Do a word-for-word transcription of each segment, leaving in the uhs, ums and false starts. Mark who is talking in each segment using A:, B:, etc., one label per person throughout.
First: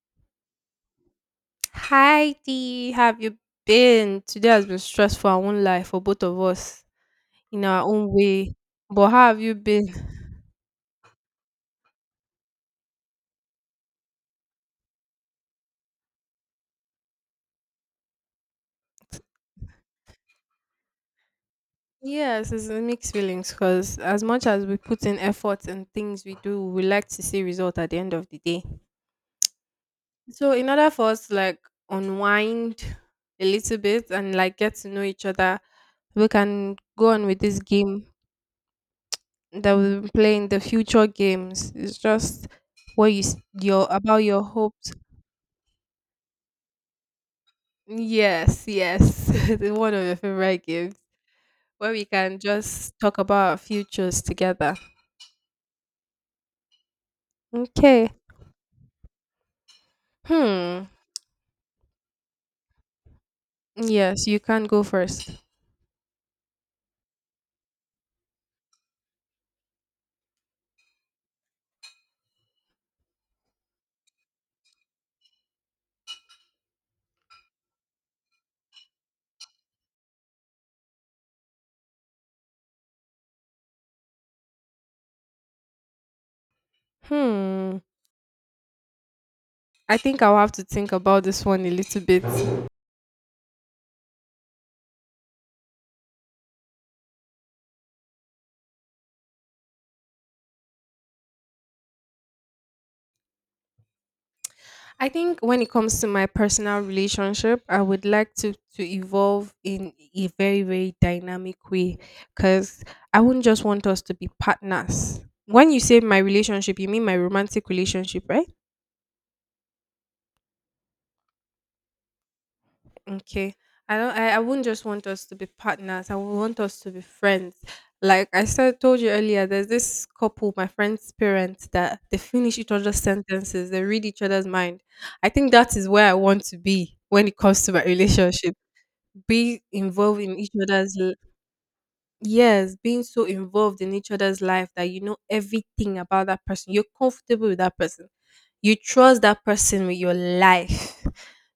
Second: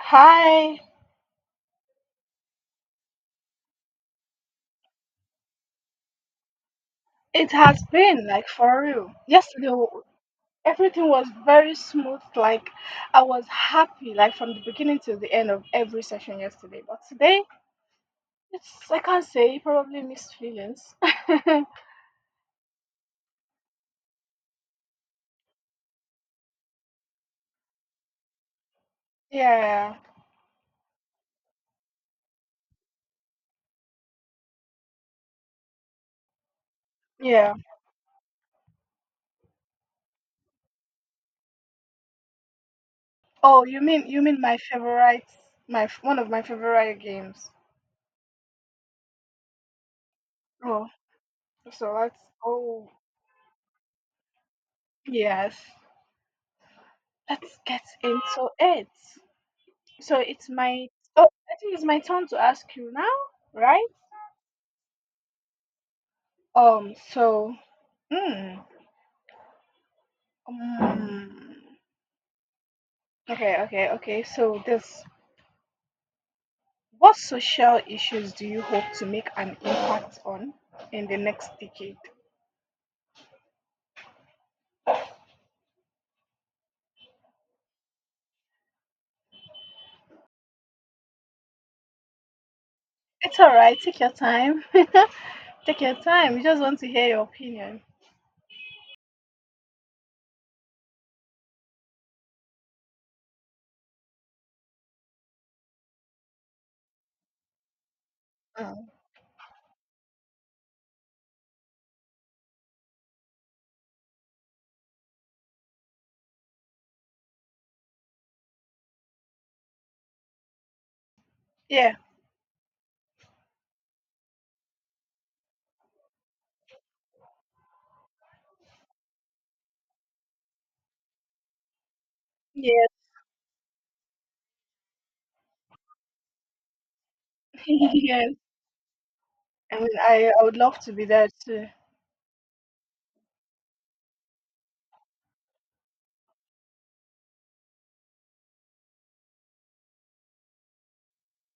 A: Hi,
B: Hi Dee, have you been? Today has been stressful, I won't lie, for both of us
A: it
B: in
A: has
B: our own
A: been, like,
B: way.
A: for
B: But
A: real.
B: how have you
A: Yesterday,
B: been?
A: w- everything was very smooth. Like, I was happy, like from the beginning to the end of every session yesterday. But today, it's I can't say, probably mixed feelings.
B: Yes, it's a mixed feelings because as much as we put in effort and things we do, we like to see result at the end of the day.
A: Yeah,
B: So in order for us to like unwind a little bit and like get to know each other, we can go on with
A: yeah.
B: this game that we'll be playing the future games. It's just what you s-
A: Oh, you
B: your
A: mean you
B: about
A: mean
B: your
A: my
B: hopes.
A: favorite, my f- one of my favorite games.
B: Yes, yes. The one of your favorite
A: Oh,
B: games
A: so
B: where we
A: let's.
B: can
A: Oh,
B: just talk about our futures together.
A: yes. Let's get
B: Okay.
A: into it. So it's my.
B: Hmm.
A: Oh, I think it's my turn to ask you now, right?
B: Yes, you can go first.
A: Um, so, mm, mm, okay, okay, okay. So, this what social issues do you hope to make an impact on in the next decade?
B: Hmm. I think I'll have to think about this one a little bit.
A: It's all right, take your time. Take your time. We just want to hear your opinion.
B: I think when it comes to my personal relationship, I would like to to
A: Mm.
B: evolve in a very very dynamic way cuz I wouldn't just want us to be partners. When you say my relationship, you mean my romantic relationship, right?
A: Yeah.
B: Okay. I don't I, I wouldn't just want us to be partners. I would want us to be friends. Like I said told you earlier, there's this couple, my friend's parents, that they finish each
A: Yes.
B: other's sentences, they read each other's mind. I think that is where I want to be when it comes to my
A: Yes.
B: relationship. Be
A: I mean,
B: involved
A: I,
B: in
A: I
B: each
A: would love to
B: other's.
A: be there too.
B: Yes, being so involved in each other's life that you know everything about that person. You're comfortable with that person. You trust that person with your life.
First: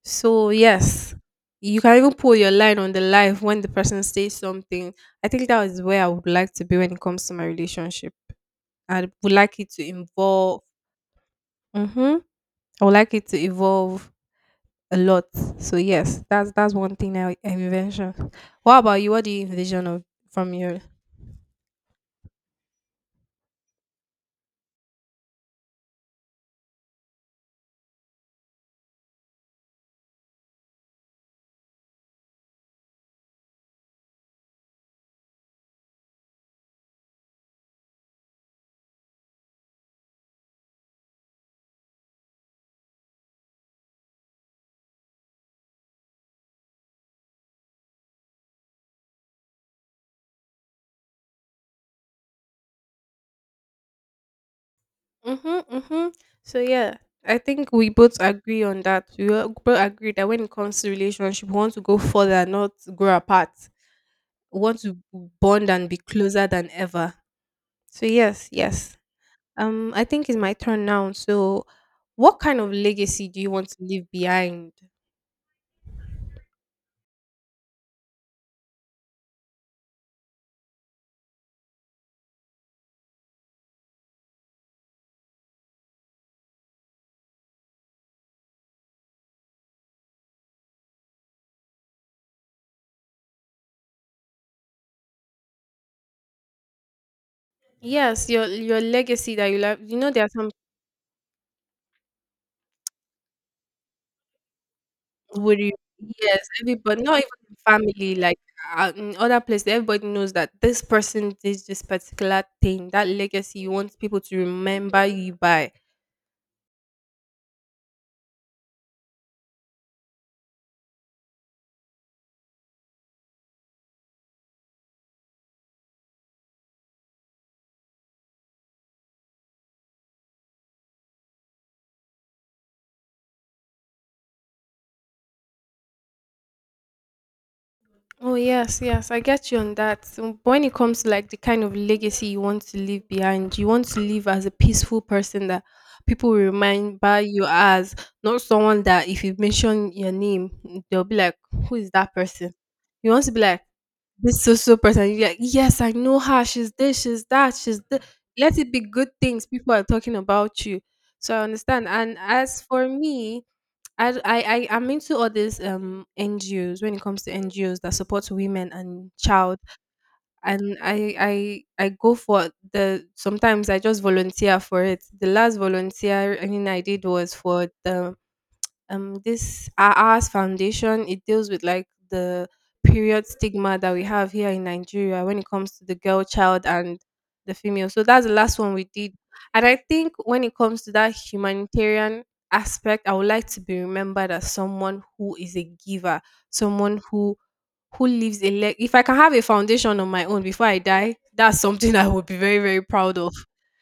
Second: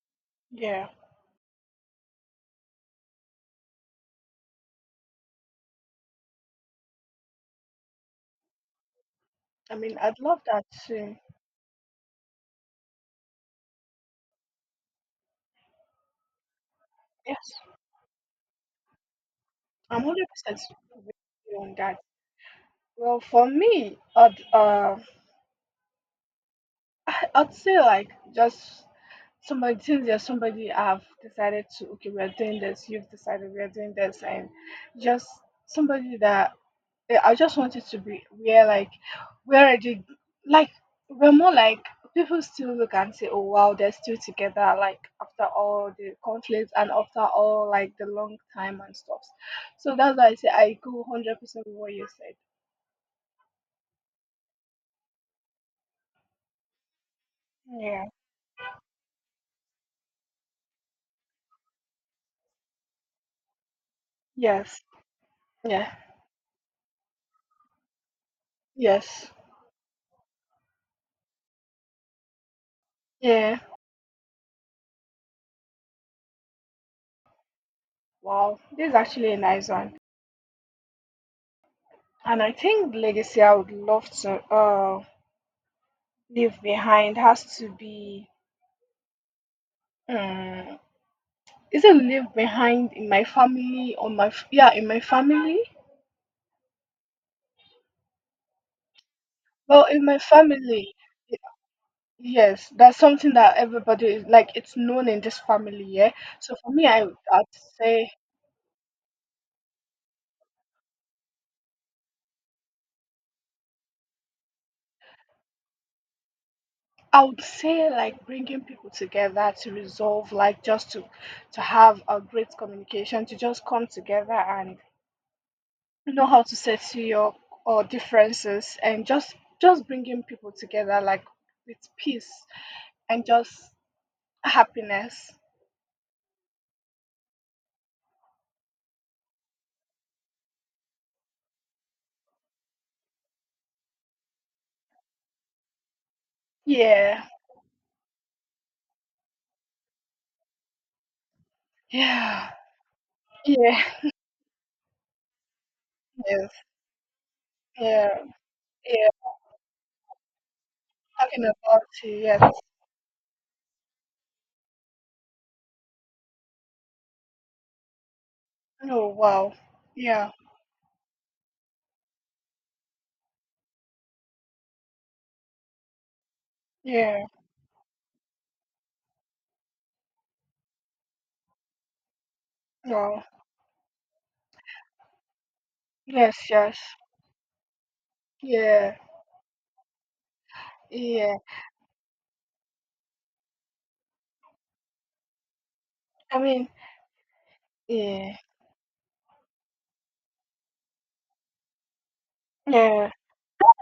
B: So,
A: Yeah,
B: yes, you can even pull your line on the life when the person says something. I think that is where I would like to be when it comes to my relationship. I would like it
A: I
B: to
A: mean, I'd love
B: involve.
A: that too.
B: Mm-hmm. I would like it to evolve a lot. So yes, that's that's one thing I, I
A: Yes,
B: envision. What about you? What do you envision of
A: I'm
B: from
A: one hundred percent
B: your?
A: with you on that. Well, for me, I'd, uh, I'd say, like, just somebody, since there's somebody I've decided to, okay, we're doing this, you've decided we're doing this, and just somebody that, eh, I just want it to be, we're like, we're already, like, we're more like people still look and say, oh wow, they're still together, like after all the conflicts and after all, like, the long time and stuff. So that's why I say I go one hundred percent with what you said.
B: Mhm, mhm. So yeah, I think we
A: Yeah,
B: both agree on that. We all- both agree that when it comes to relationship, we want to go further, not grow apart. We
A: yes,
B: want to bond and
A: yeah,
B: be closer than ever. So yes, yes.
A: yes,
B: Um, I think it's my turn now. So, what kind of legacy do you
A: yeah,
B: want to leave behind?
A: wow, this is actually a nice one. And I think the legacy I would love to, uh, leave behind has to be, um, is it leave behind in my family or my f- yeah, in my family?
B: Yes, your your legacy that you love.
A: Well,
B: You
A: in
B: know,
A: my
B: there are some.
A: family, y- yes, that's something that everybody is like, it's known in this
B: Would you?
A: family, yeah.
B: Yes,
A: So for me,
B: everybody,
A: I would
B: not
A: I'd
B: even
A: say
B: family, like uh, in other places, everybody knows that this person did this particular thing, that legacy you want people to remember you by.
A: I would say, like, bringing people together to resolve, like, just to to have a great communication, to just come together and know how to settle your or differences, and just just bringing people together, like, with peace and just happiness.
B: Oh, yes, yes, I get you on that. So when it comes to like the kind of legacy you want to leave behind, you want to leave as a peaceful person that people remember
A: Yeah,
B: you as, not someone that if you mention your name, they'll be like, who is that
A: yeah,
B: person? You want to be like,
A: yeah,
B: this so so person, you're like, yes, I know her.
A: yes,
B: She's this, she's that, she's this.
A: yeah,
B: Let it be good
A: yeah,
B: things people are talking about you. So I
A: talking about
B: understand. And
A: it, yes.
B: as for me, I I I am into all these um N G Os when it comes to N G Os that support women
A: Oh
B: and
A: wow,
B: child.
A: yeah,
B: And I I I go for the sometimes I just volunteer for it. The last volunteer I mean I did
A: yeah,
B: was for the um this our ours foundation. It deals with like the
A: wow,
B: period stigma that we have here in Nigeria when it comes to the girl
A: yes,
B: child
A: yes,
B: and the female. So that's the last one we
A: yeah,
B: did. And I think when it comes to that
A: yeah,
B: humanitarian aspect, I would like to be remembered as someone who is a giver,
A: I mean,
B: someone who who
A: yeah,
B: leaves a leg. If I can have a foundation on my own before I die, that's something I would be very, very
A: yeah,
B: proud of.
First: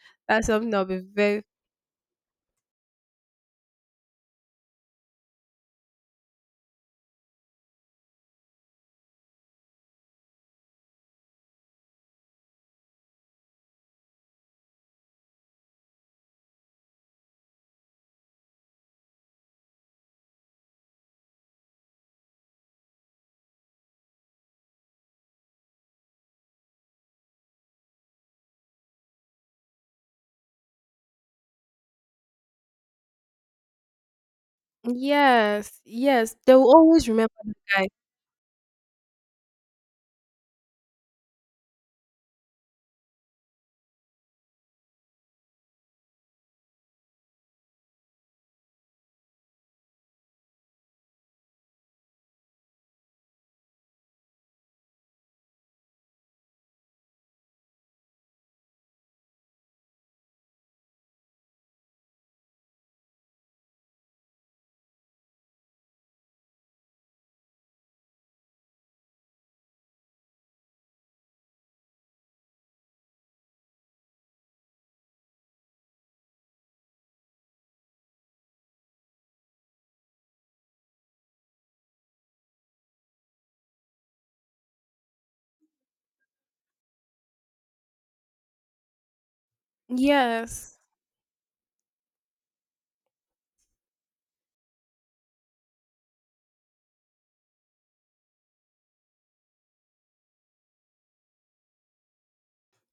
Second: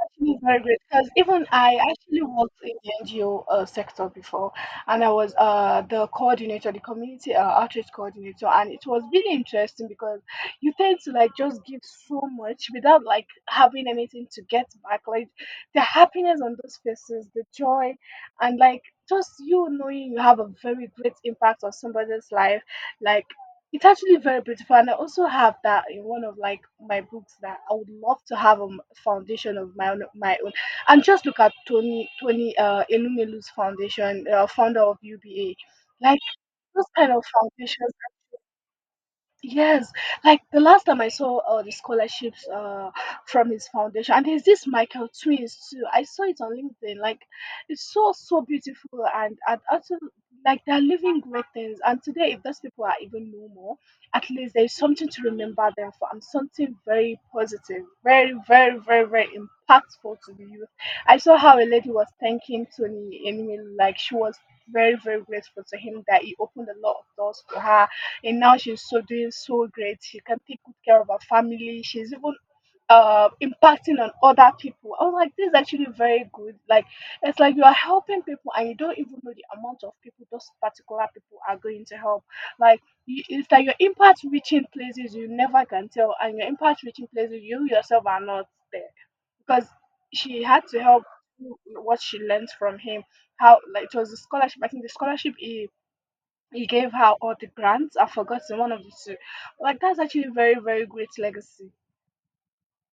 A: actually
B: That's
A: very
B: something
A: great,
B: I'll be
A: because
B: very.
A: even I actually worked in the N G O uh, sector before, and I was, uh, the coordinator, the community uh, outreach coordinator, and it was really interesting because you tend to, like, just give so much without, like, having anything to get back. Like, the happiness on those faces, the joy, and, like, just you knowing you have a very great impact on somebody's life, like, it's actually very beautiful, and I also have that in one of, like, my books, that I would love to have a m- foundation of my own, my own. And just look at Tony Tony uh, Elumelu's foundation, uh, founder of
B: Yes,
A: U B A, like
B: yes. They will
A: those
B: always
A: kind of
B: remember the guy.
A: foundations. Yes, like the last time I saw, uh, the scholarships, uh, from his foundation, and there's this Michael Twins too. I saw it on LinkedIn. Like, it's so so beautiful, and and also, like, they're living great things. And today, if those people are even no more, at least there's something to remember them for, and something very positive, very very very very impactful to the youth. I saw how a lady was thanking Tony, and, like, she was very very grateful to him, that he opened a lot of doors for her, and now she's so doing so great. She can take good care of her family. She's even uh impacting on other people. I was like, this is actually very good. Like, it's like you are helping people and you don't even know the amount of people those particular people are going to help. Like, you, it's like your impact reaching places you never can tell, and your impact reaching places you yourself are not there, because she had
B: Yes.
A: to help do what she learned from him. How, like, it was a scholarship. I think the scholarship is he gave her all the grants. I've forgotten one of the two. Like, that's actually a very, very great legacy.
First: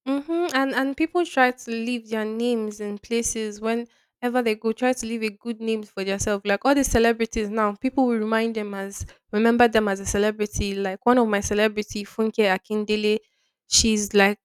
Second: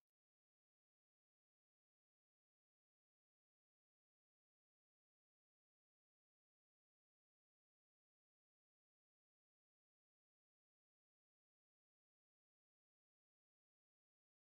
B: Mhm. And and people try to leave their names in places whenever they go. Try to leave a good name for themselves. Like all the celebrities now, people will remind them as remember them as a celebrity. Like one of my celebrity, Funke Akindele, she's like.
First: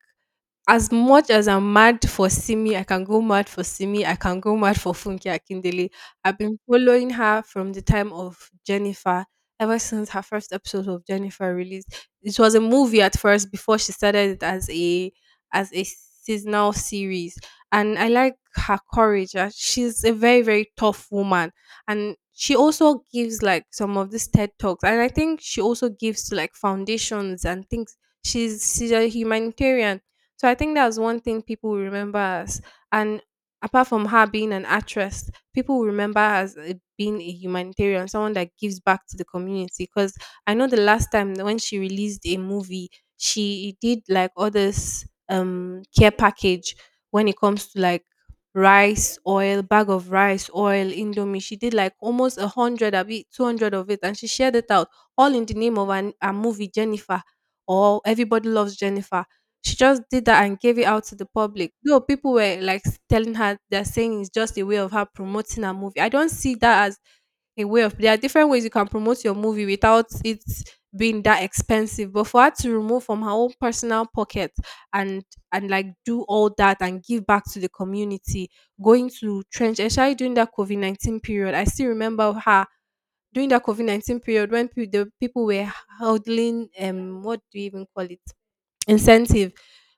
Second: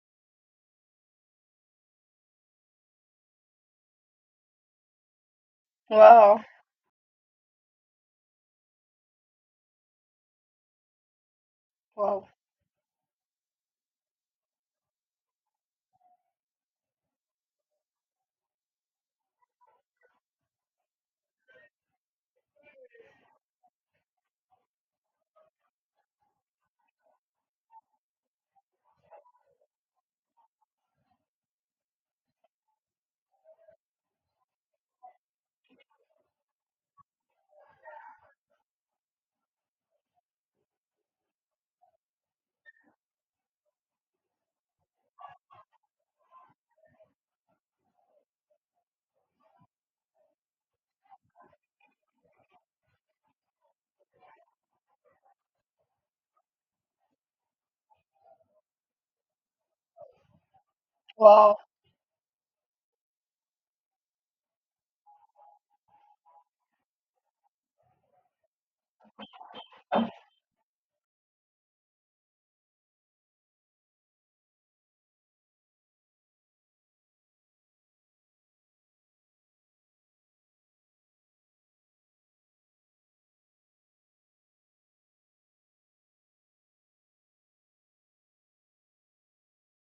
B: As much as I'm mad for Simi, I can go mad for Simi, I can go mad for Funke Akindele. I've
A: Wow.
B: been following her from the time of Jennifer, ever since her first episode of Jennifer released.
A: Wow.
B: It was a movie at first before she started it as a as a seasonal series. And I like her courage. uh, She's a very, very tough woman. And she also gives like some of these TED Talks. And I think she also gives to like foundations and things. She's she's a humanitarian, so I think that's one thing people will remember as. And apart from her being an actress, people will remember her as uh, being a humanitarian, someone that gives back to the community. Because I know the last time when she released a movie, she did like all this um, care package when it comes to like rice, oil, bag of rice, oil, indomie. She did like almost a hundred, a bit two hundred of it, and she shared it out all in the name of an, a movie, Jennifer, or Everybody Loves Jennifer. She just did that and gave it out to the
A: Wow.
B: public. Though people were like s- telling her, they're saying it's just a way of her promoting her movie. I don't see that as a way of. There are different ways you can promote your movie without it being that expensive. But for her to remove from her own personal pocket and and like do all that and give back to the community, going to trench, especially during that COVID nineteen period, I still remember her during that COVID nineteen period when pe- the people were huddling. Um, what do you even call it? Incentive.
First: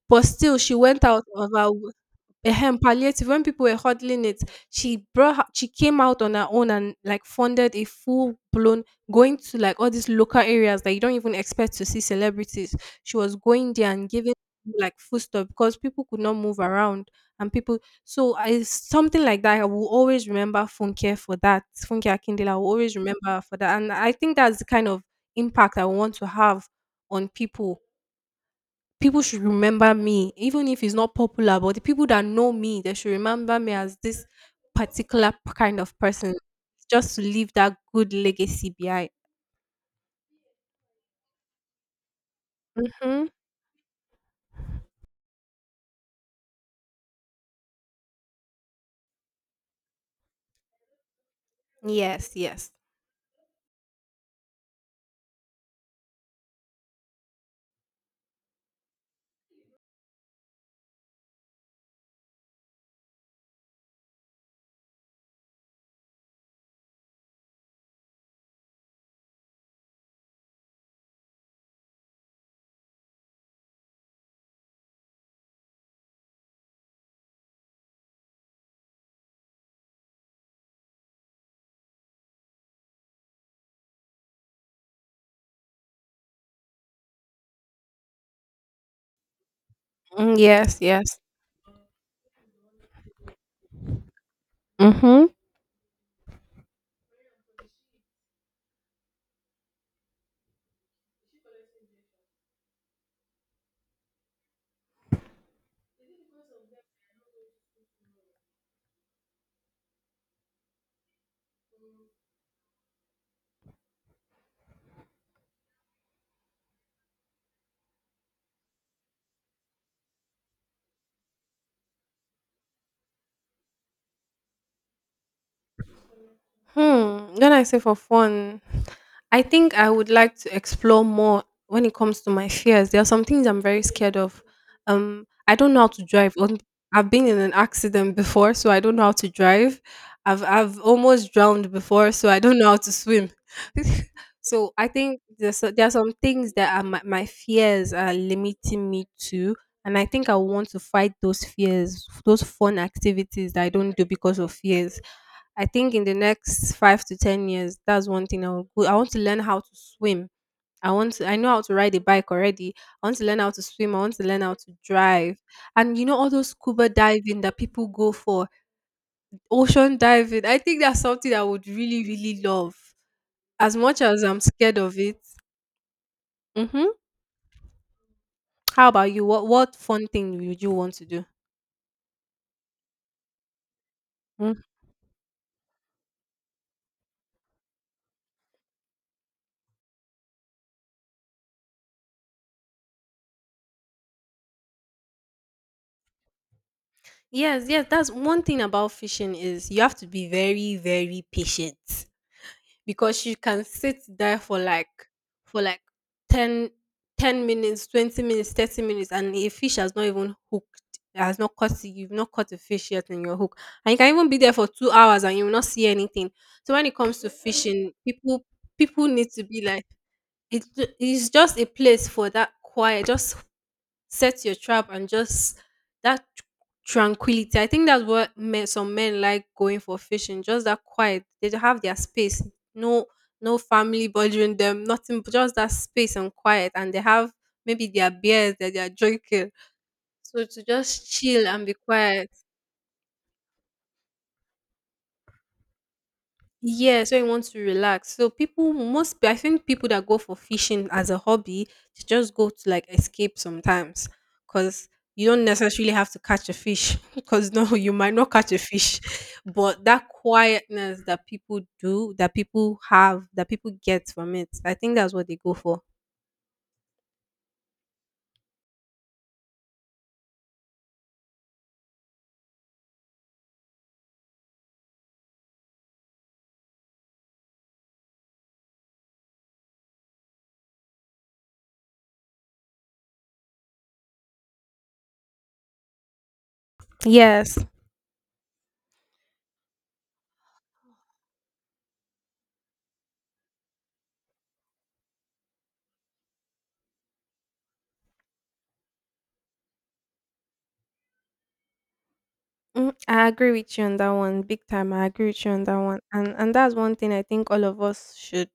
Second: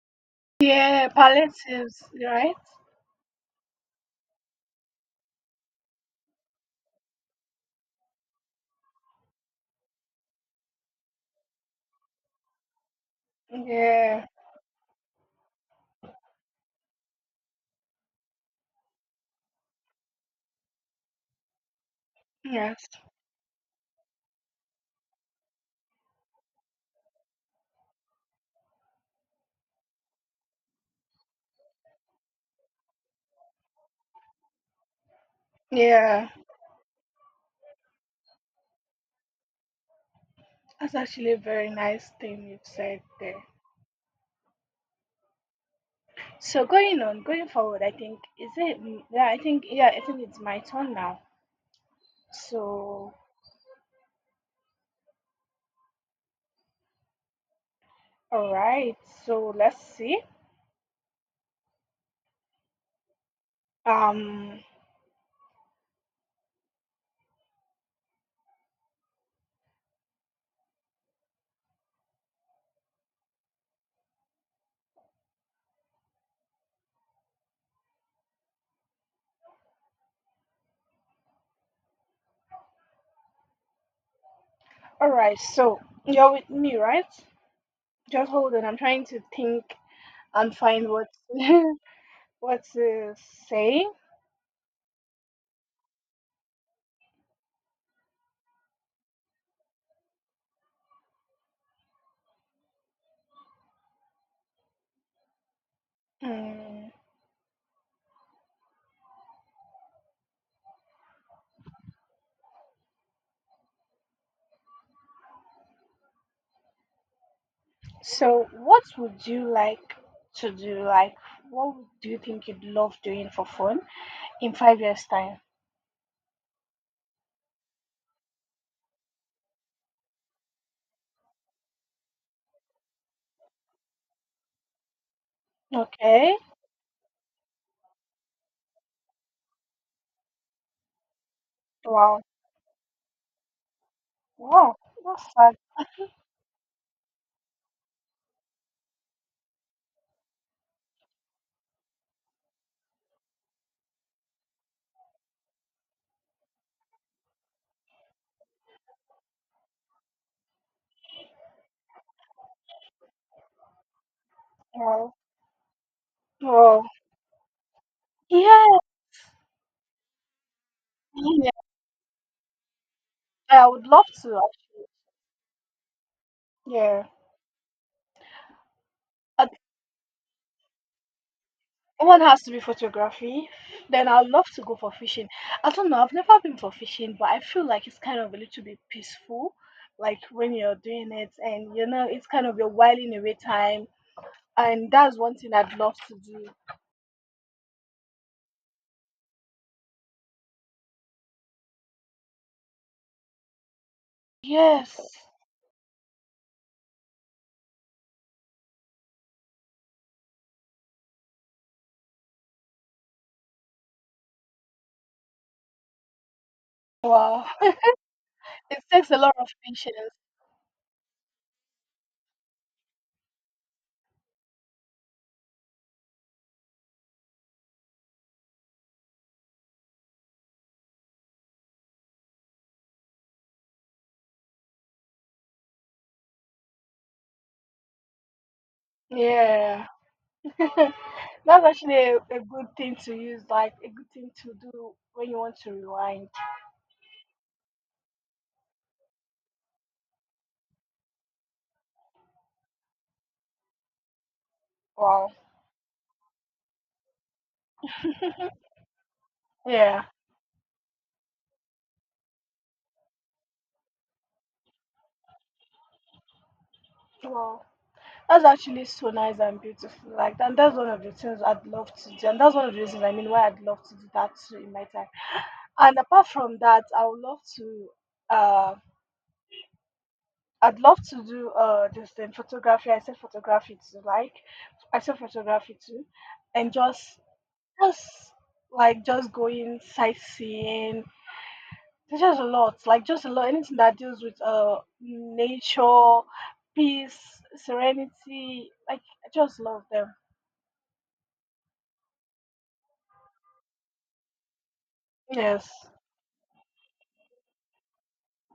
B: But still, she went
A: Yeah,
B: out of her w.
A: palliatives, right?
B: Ahem, palliative. When people were huddling it, she brought her she came out on her own and, like, funded a full-blown going to, like, all these local areas that you don't even expect to see celebrities. She was going there and
A: Yeah.
B: giving, like, foodstuff because people could not move around and people, so I something like that, I will always remember Funke for that. Funke Akindele, I will
A: Yes.
B: always remember her for that, and I think that's the kind of impact I want to have on people. People should remember me, even if it's not popular, but the people that know me, they should remember me as this particular p- kind of
A: Yeah.
B: person, just to leave that good legacy behind.
A: That's actually a very nice thing you've said
B: Hmm.
A: there. So going on, going forward, I think is it m- yeah, I think, yeah, I think it's my turn now.
B: Yes, yes.
A: So, all right. So let's see. Um all right, so you're with me, right? Just hold on. I'm trying to think
B: Mm,
A: and
B: yes,
A: find what's
B: yes.
A: what's, uh, saying.
B: Mm-hmm.
A: Mm. So, what would you like to do? Like, what would- do you think you'd love doing for fun in five years' time?
B: Hmm. When I say for fun, I think I would like to explore more when it comes to my fears. There are some things I'm very scared of. Um, I don't know how to drive.
A: Okay.
B: Um, I've been in an accident before, so I don't know how to drive. I've I've almost drowned before,
A: Wow.
B: so I don't know how to swim. So
A: Wow.
B: I think
A: That's sad.
B: there's so- there are some things that are my, my fears are limiting me to, and I think I want to fight those fears, those fun activities that I don't do because of fears. I think in the next five to ten years, that's one thing I'll go. I want to learn how to swim. I want to, I know how to ride a bike already. I want to learn how to swim. I want to learn how to
A: Wow.
B: drive. And you know, all those
A: Wow.
B: scuba diving that people go for,
A: Yeah.
B: ocean diving. I think that's something I
A: Yeah.
B: would really, really love.
A: I
B: As
A: would
B: much
A: love
B: as
A: to.
B: I'm scared
A: Actually.
B: of it. Mm-hmm.
A: Yeah.
B: How about you?
A: Uh,
B: What what fun thing would you want to do?
A: one has to be photography. Then I'd love
B: Mm.
A: to go for fishing. I don't know, I've never been for fishing, but I feel like it's kind of a little bit peaceful, like when you're doing it and, you know, it's kind of your whiling away time. And that's one thing I'd love to do.
B: Yes, yes. That's one thing about fishing is you have to be very, very patient. Because she can sit there for like
A: Yes.
B: for like ten, ten minutes, twenty minutes, thirty minutes and a fish has not even hooked. Has not caught it- you've not caught a fish yet in your hook. And you can even be there for two hours and you will not see anything. So when it comes to
A: Wow.
B: fishing, people
A: It
B: people
A: takes a
B: need
A: lot
B: to
A: of
B: be like
A: patience.
B: it, it's ju- it's just a place for that quiet, just set your trap and just that tr- tranquility. I think that's what men, some men like going for fishing, just that quiet. They don't have their space, no no family bothering them, nothing, but just that space and quiet. And they have maybe their beers that they are drinking.
A: Yeah.
B: So to just chill
A: That's
B: and be
A: actually a,
B: quiet.
A: a good thing to use, like a good thing to do when you want to rewind.
B: Yeah, so you want to relax. So people most pe- I think people that go for fishing as a hobby they just go to like escape sometimes because you
A: Wow.
B: don't necessarily have to catch a fish because no you might not catch a fish but
A: Yeah.
B: that quietness that people do that people have that people get from it I think that's what they go for.
A: Wow. That's actually so nice and beautiful. Like, and that's one of the things I'd love to do. And that's one of the reasons I mean why I'd love to do that too in my time. And apart from that, I would love to. Uh, I'd love to do, uh, this thing, photography. I said photography too. Like, I said photography too, and just
B: Yes.
A: just like just going sightseeing. There's just a lot, like just a lot. Anything that deals with uh nature, peace, serenity. Like, I just love them.
B: Mm, I agree with you on that one, big time. I agree with you on
A: Yes.
B: that one, and and that's one thing I think all of us should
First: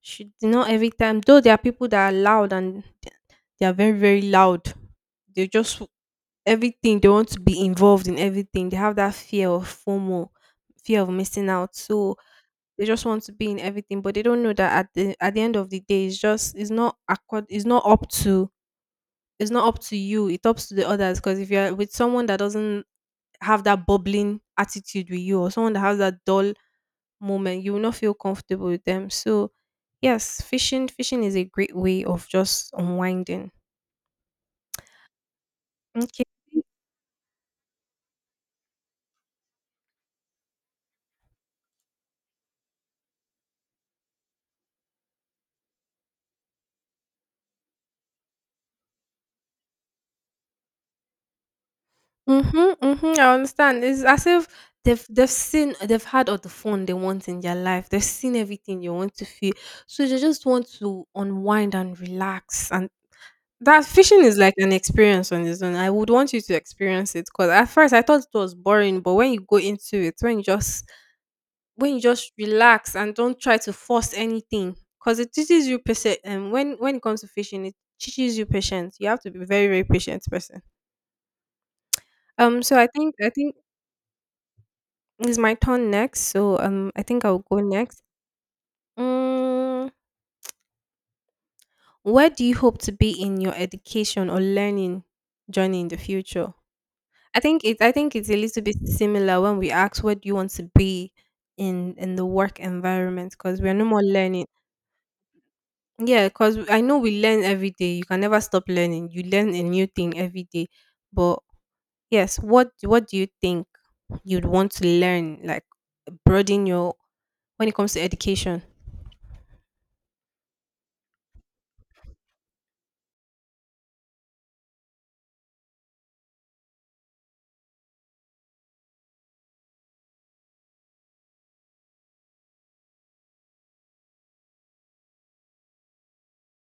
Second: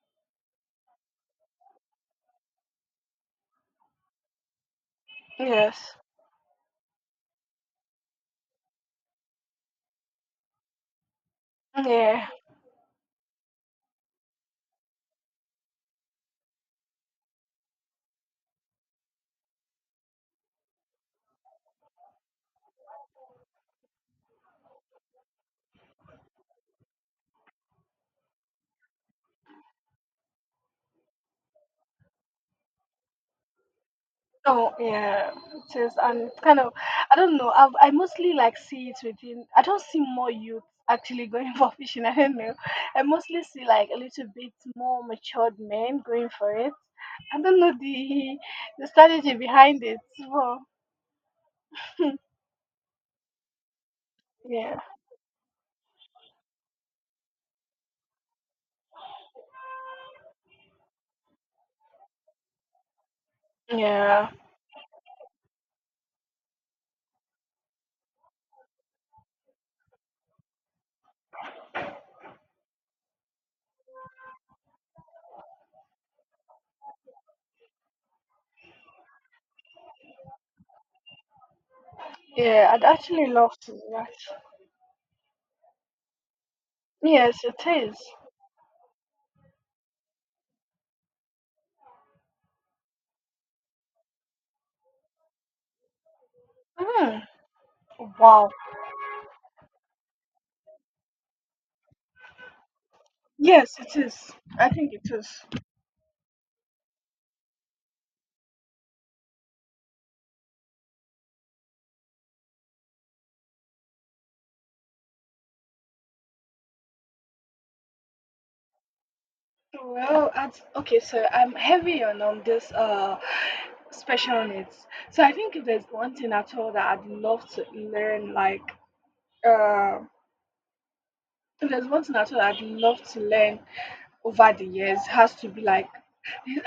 B: should not every time. Though there are people that are loud, and they are very, very loud. They just w-
A: Yes.
B: everything they want to be involved in everything. They have that fear of FOMO, fear of missing out. So
A: Yeah.
B: they just want to be in everything, but they don't know that at the at the end of the day, it's just it's not accord. It's not up to it's not up to you. It's up to the others. Because if you're with someone that doesn't have that bubbling attitude with you, or someone that has that dull moment, you will not feel comfortable with them. So yes, fishing fishing is a great way of just unwinding.
A: Oh, yeah. It is, and
B: Okay.
A: it's kind of, I don't know. I've, I mostly, like, see it within. I don't see more youth actually going for fishing. I don't know. I mostly see, like, a little bit more matured men going for it. I don't know the the strategy behind it. Well,
B: Mhm, mhm, I understand. It's as if
A: yeah,
B: they've they've seen they've had all the fun they want in their life. They've seen everything you want to feel. So they just want to unwind and relax. And that fishing
A: yeah,
B: is like an experience on its own. I would want you to experience it because at first I thought it was boring, but when you go into it, when you just when you just relax and don't try to force anything, because it teaches you patience. And when when it comes to fishing, it teaches you patience. You have to be a very, very patient person. Um,
A: yeah.
B: so
A: I'd
B: I think
A: actually
B: I think
A: love to do that.
B: it's my turn next, so um, I think
A: Yes
B: I'll
A: it
B: go
A: is.
B: next. Mm, where do you hope to be in your education or learning journey in the future?
A: Mm.
B: I think it. I think it's a
A: Wow.
B: little bit similar when we ask, what do you want to be in in the work environment? Because we are
A: Yes,
B: no
A: it
B: more
A: is.
B: learning.
A: I think it is.
B: Yeah, because I know we learn every day. You can never stop learning. You learn a new thing every day. But yes, what what do you think you'd want to learn? Like broaden your, when it comes to education.
A: Well, that's okay. So, I'm heavy on on this, uh special needs. So I think if there's one thing at all that I'd love to learn, like, uh if there's one thing at all I'd love to learn over the years, has to be, like,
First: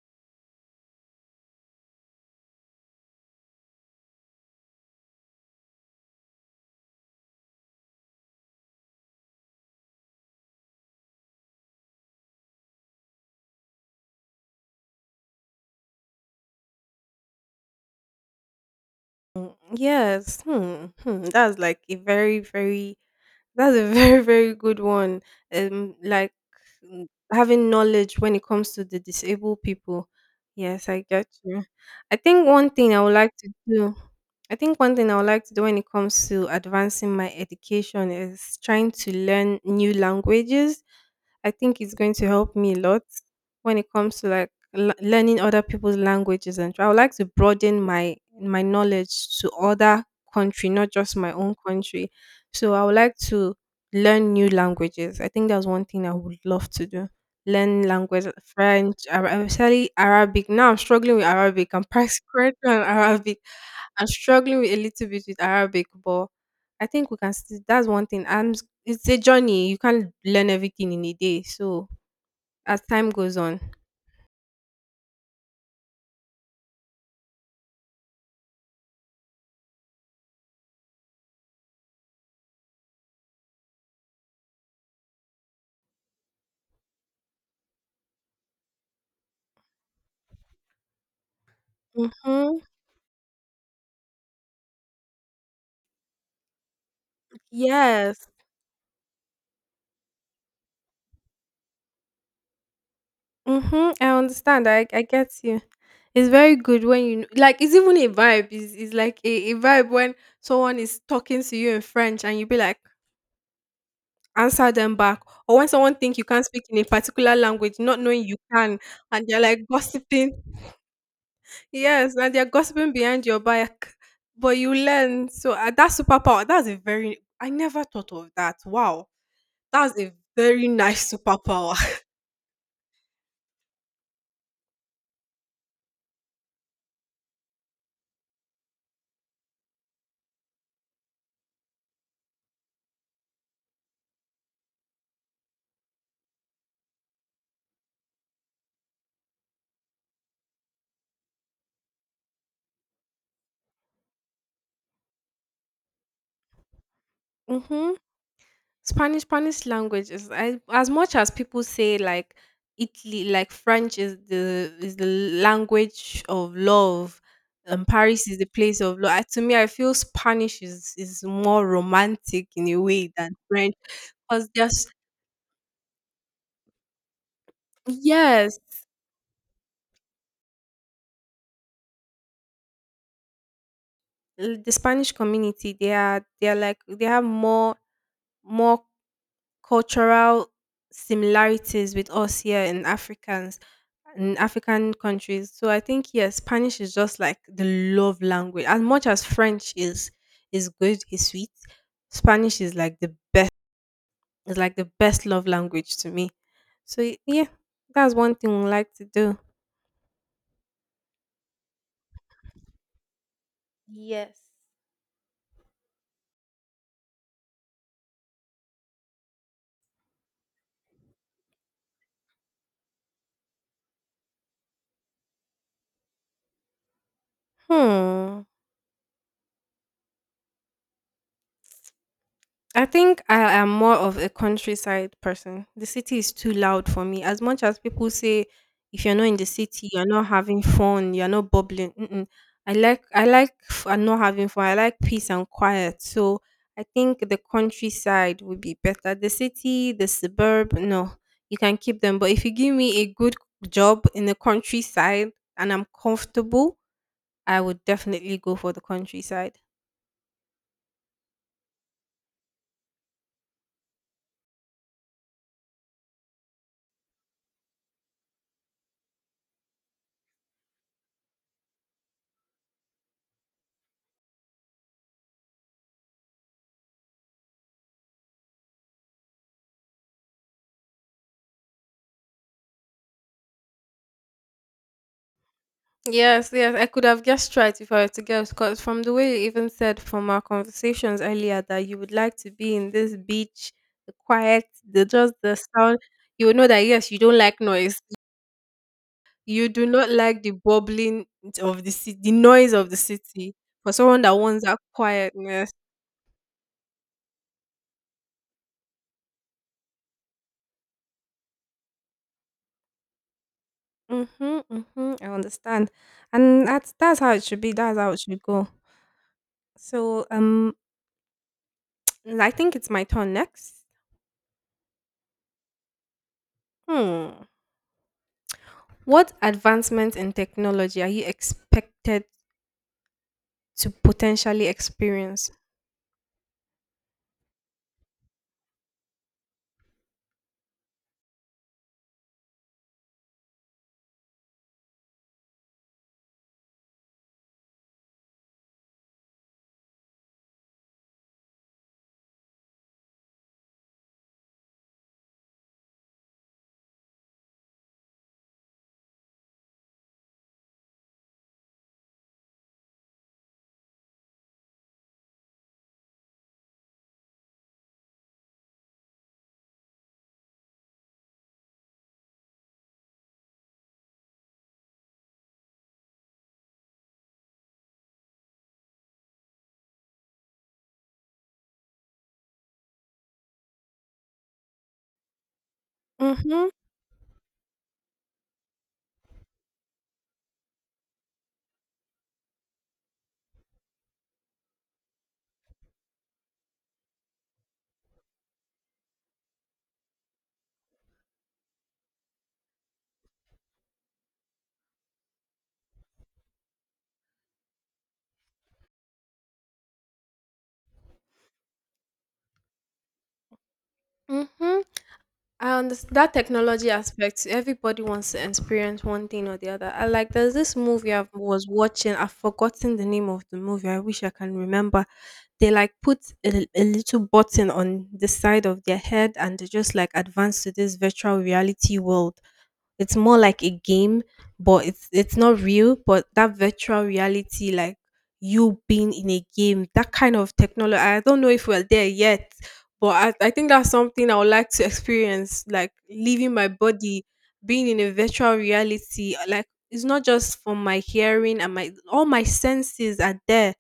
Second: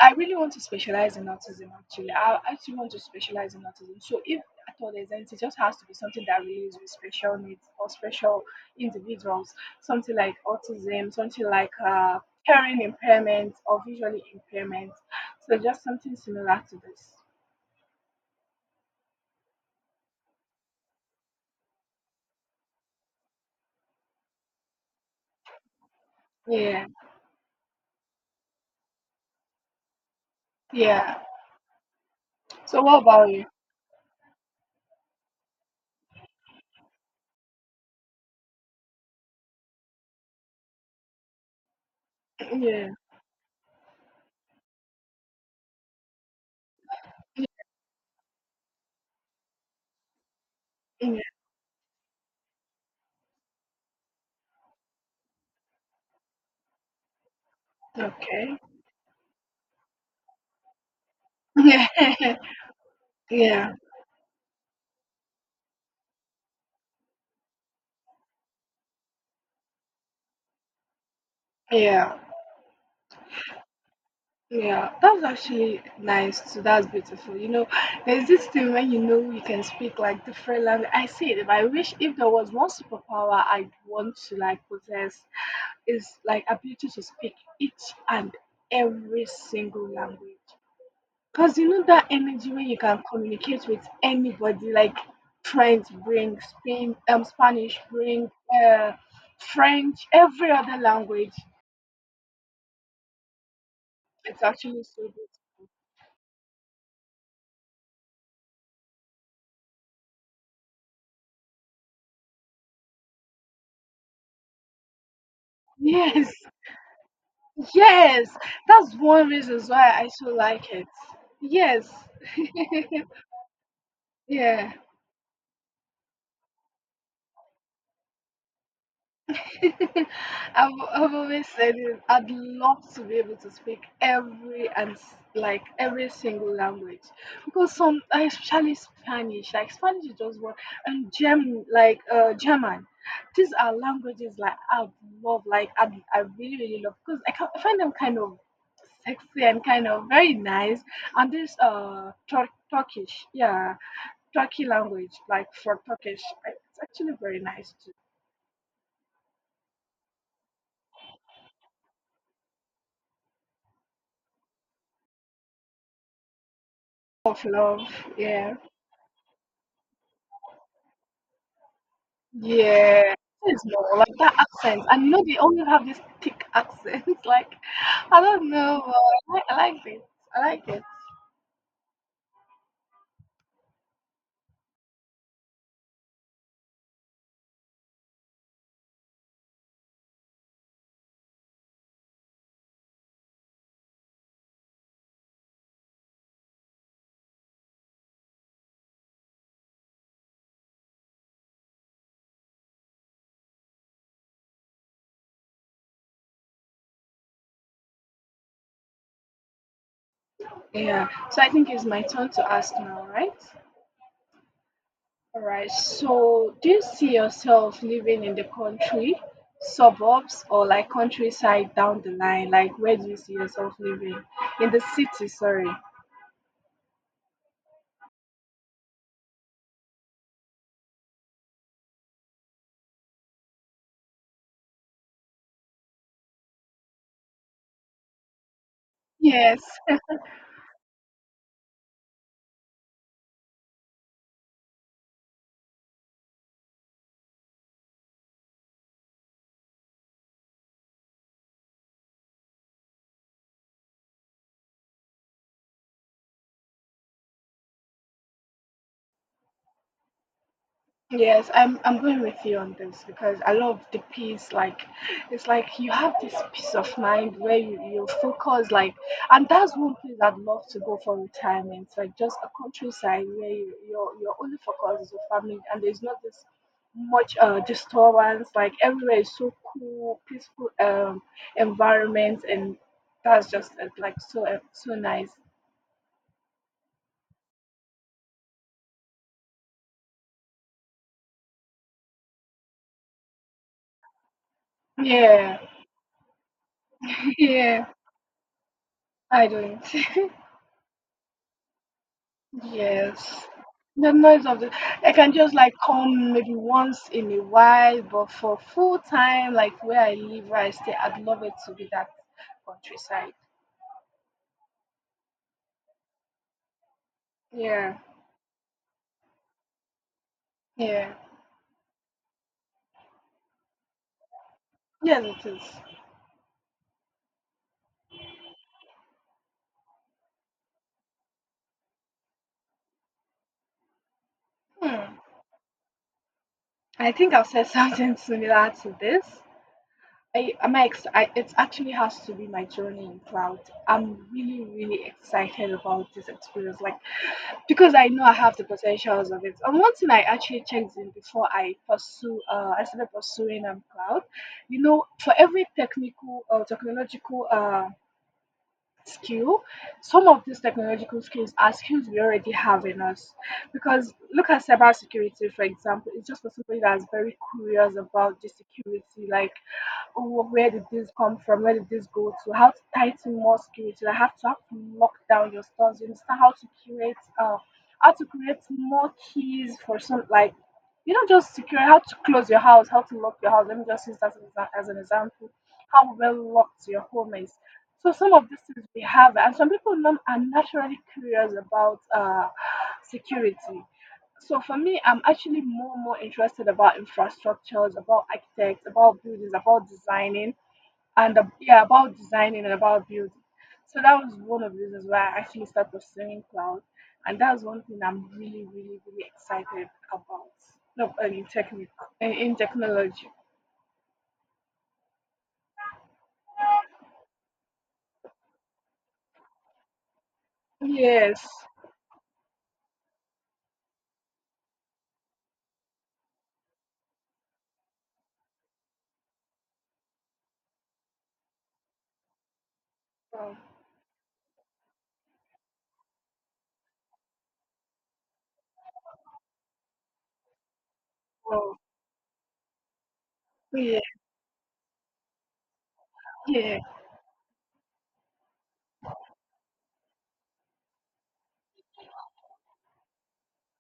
A: I really want to specialize in autism, actually. I actually want to specialize in autism. So if at all there's anything, it just has to be something that relates with special needs or special individuals. Something like autism, something like, uh, hearing impairment or visually impairment. So just something similar to this.
B: Mm, Yes. hmm, hmm. That's like a very, very that's a very, very good one. Um, like,
A: Yeah.
B: mm, having knowledge when it comes to the disabled people. Yes, I
A: Yeah.
B: get you. I think one
A: So
B: thing
A: what
B: I would
A: about
B: like
A: you?
B: to do, I think one thing I would like to do when it comes to advancing my education is trying to learn new languages. I think it's going to help me a
A: Yeah.
B: lot when it comes to like l- learning other people's languages, and I would like to broaden my my knowledge to other country, not just
A: Yeah.
B: my own country. So I would like to learn new languages. I think that's one thing I would love to do. Learn language
A: Okay.
B: French, Ara- especially Arabic. Now I'm struggling with Arabic. I'm
A: Yeah.
B: practicing on Arabic.
A: Yeah.
B: I'm struggling with a little bit with Arabic, but I think we can. Still, that's one thing. And it's a journey. You can't learn everything in a day. So
A: Yeah.
B: as time goes on.
A: Yeah, that's actually nice too. That's beautiful. You know, there's this thing when you know you can speak, like, different language. I see it. If I wish, if there was one superpower I'd want to, like, possess, is like ability to speak each and every single language. Cause you know that energy
B: Mm-hmm.
A: when you can communicate with anybody, like French bring Spain, um, Spanish
B: Yes.
A: bring, uh, French, every other language.
B: Mhm. I
A: It's
B: understand.
A: actually
B: I I
A: so
B: get you.
A: beautiful.
B: It's very good when you like. It's even a vibe. It's, it's like a, a vibe when someone is talking to you in French and you be like answer them back, or when someone think you
A: Yes.
B: can't speak in a particular language, not knowing
A: Yes,
B: you can,
A: that's
B: and
A: one
B: they're
A: reason
B: like
A: why I so
B: gossiping.
A: like it. Yes,
B: Yes, and they're gossiping behind your back, but
A: yeah.
B: you learn. So uh, that superpower. That's a very. I never thought of that. Wow, that's a very
A: I've,
B: nice
A: I've always said
B: superpower.
A: it. I'd love to be able to speak every and s- like every single language, because some, like, especially Spanish, like Spanish is just one, and German, like, uh, German. These are languages like I love, like I, I really really love, because I, can, I find them kind of sexy and kind of very nice. And this uh Tur- Turkish, yeah. Turkey language, like for Turkish, I- it's actually very nice too.
B: Mm-hmm. Spanish Spanish language is I, as much as people say like Italy like French is the is the language of love,
A: Of love,
B: and Paris is the
A: yeah,
B: place of love. To me I feel Spanish is is more romantic in a way
A: yeah.
B: than
A: It's
B: French
A: more like that
B: because
A: accent.
B: there's
A: I know they always have this thick accent. Like, I don't
B: yes
A: know, but I, like, I like it. I like it.
B: l- the Spanish community they are they are like they have more more cultural similarities with us here in Africans in African countries. So I think yes, Spanish is just like the love language. As much as French is is good, is sweet, Spanish is like the is like the best love language to me. So y- yeah, that's one thing we like to do.
A: Yeah. So I think it's my turn to ask now, right?
B: Yes.
A: All right. So, do you see yourself living in the country, suburbs, or like countryside down the line? Like, where do you see yourself living? In the city, sorry.
B: Hmm. I think I am more of a countryside person. The city is too loud for me. As much as people say, if you're not in the
A: Yes.
B: city, you're not having fun, you're not bubbling. Mm-mm. I like I like f- uh, not having fun. I like peace and quiet. So I think the countryside would be better. The city, the suburb, no, you can keep them. But if you give me a good job in the countryside and I'm comfortable, I would definitely go for the countryside.
A: Yes, I'm I'm going with you on this, because I love the peace. Like, it's like you have this peace of mind where you you focus. Like, and that's one place I'd love to go for retirement. Like, just a countryside where you, your your only focus is your family, and there's not this much uh disturbance. Like, everywhere is so cool, peaceful, um environment, and that's just, uh, like, so, uh, so nice.
B: Yes, yes, I could have guessed right if I were to guess, because from the way you even said from our conversations earlier that you would like to be in this beach, the quiet, the just the
A: Yeah,
B: sound, you would know that yes, you don't like
A: yeah.
B: noise.
A: I
B: You
A: don't.
B: do not like the bubbling of the city, the noise of the
A: Yes.
B: city. For
A: The
B: someone that
A: noise of
B: wants
A: the
B: that
A: I can just
B: quietness.
A: like come maybe once in a while, but for full time, like where I live, where I stay, I'd love it to be that countryside.
B: Mm-hmm, mm-hmm, I understand. And that's that's how it should be.
A: Yeah,
B: That's how it should go. So um
A: yeah,
B: I think it's my turn next.
A: yes, it is.
B: Hmm. What advancements in technology are you expected to potentially
A: Hmm.
B: experience?
A: I think I've said something similar to this. I, am I, ex- I, It actually has to be my journey in cloud. I'm really, really excited about this experience. Like because I know I have the potentials of it. And one thing I actually checked in before I pursue, uh, I started pursuing um, cloud, you know, for every technical or technological uh, skill, some of these technological skills are skills we already have in us. Because look at cybersecurity, for example, it's just for somebody that's very curious about the security, like oh, where did this come from? Where did this go to? How to tighten more skills? You have to have to lock down your stores. You understand how to create, uh, how to create more keys for some like, you know, just secure how to close your house, how to lock your house. Let me just use that as, a- as an example. How well
B: Mhm.
A: locked your home is. So some of these things we have, and some people not, are naturally curious about uh, security. So for me, I'm actually more more interested about infrastructures, about architects, about buildings, about designing, and uh, yeah, about designing and about building. So that was one of the reasons why I actually started pursuing cloud, and that's one thing I'm really, really, really excited about. No, uh, in technical, in, in technology.
B: Mhm. I understand that technology aspect. Everybody wants to experience one thing or the other. I like there's this movie I
A: Yes.
B: was watching. I've forgotten the name of the movie. I wish I can remember. They like put a, a little button on the side of their head and they just like advance to this virtual reality world. It's more
A: Oh,
B: like a game, but it's it's not real. But that virtual reality, like you being in a game, that kind of technology. I don't know if
A: oh,
B: we're there yet, but I, I think that's
A: yeah,
B: something I would like to experience, like leaving my
A: yeah,
B: body, being in a virtual reality. Like it's not just for my hearing and my all my senses are there.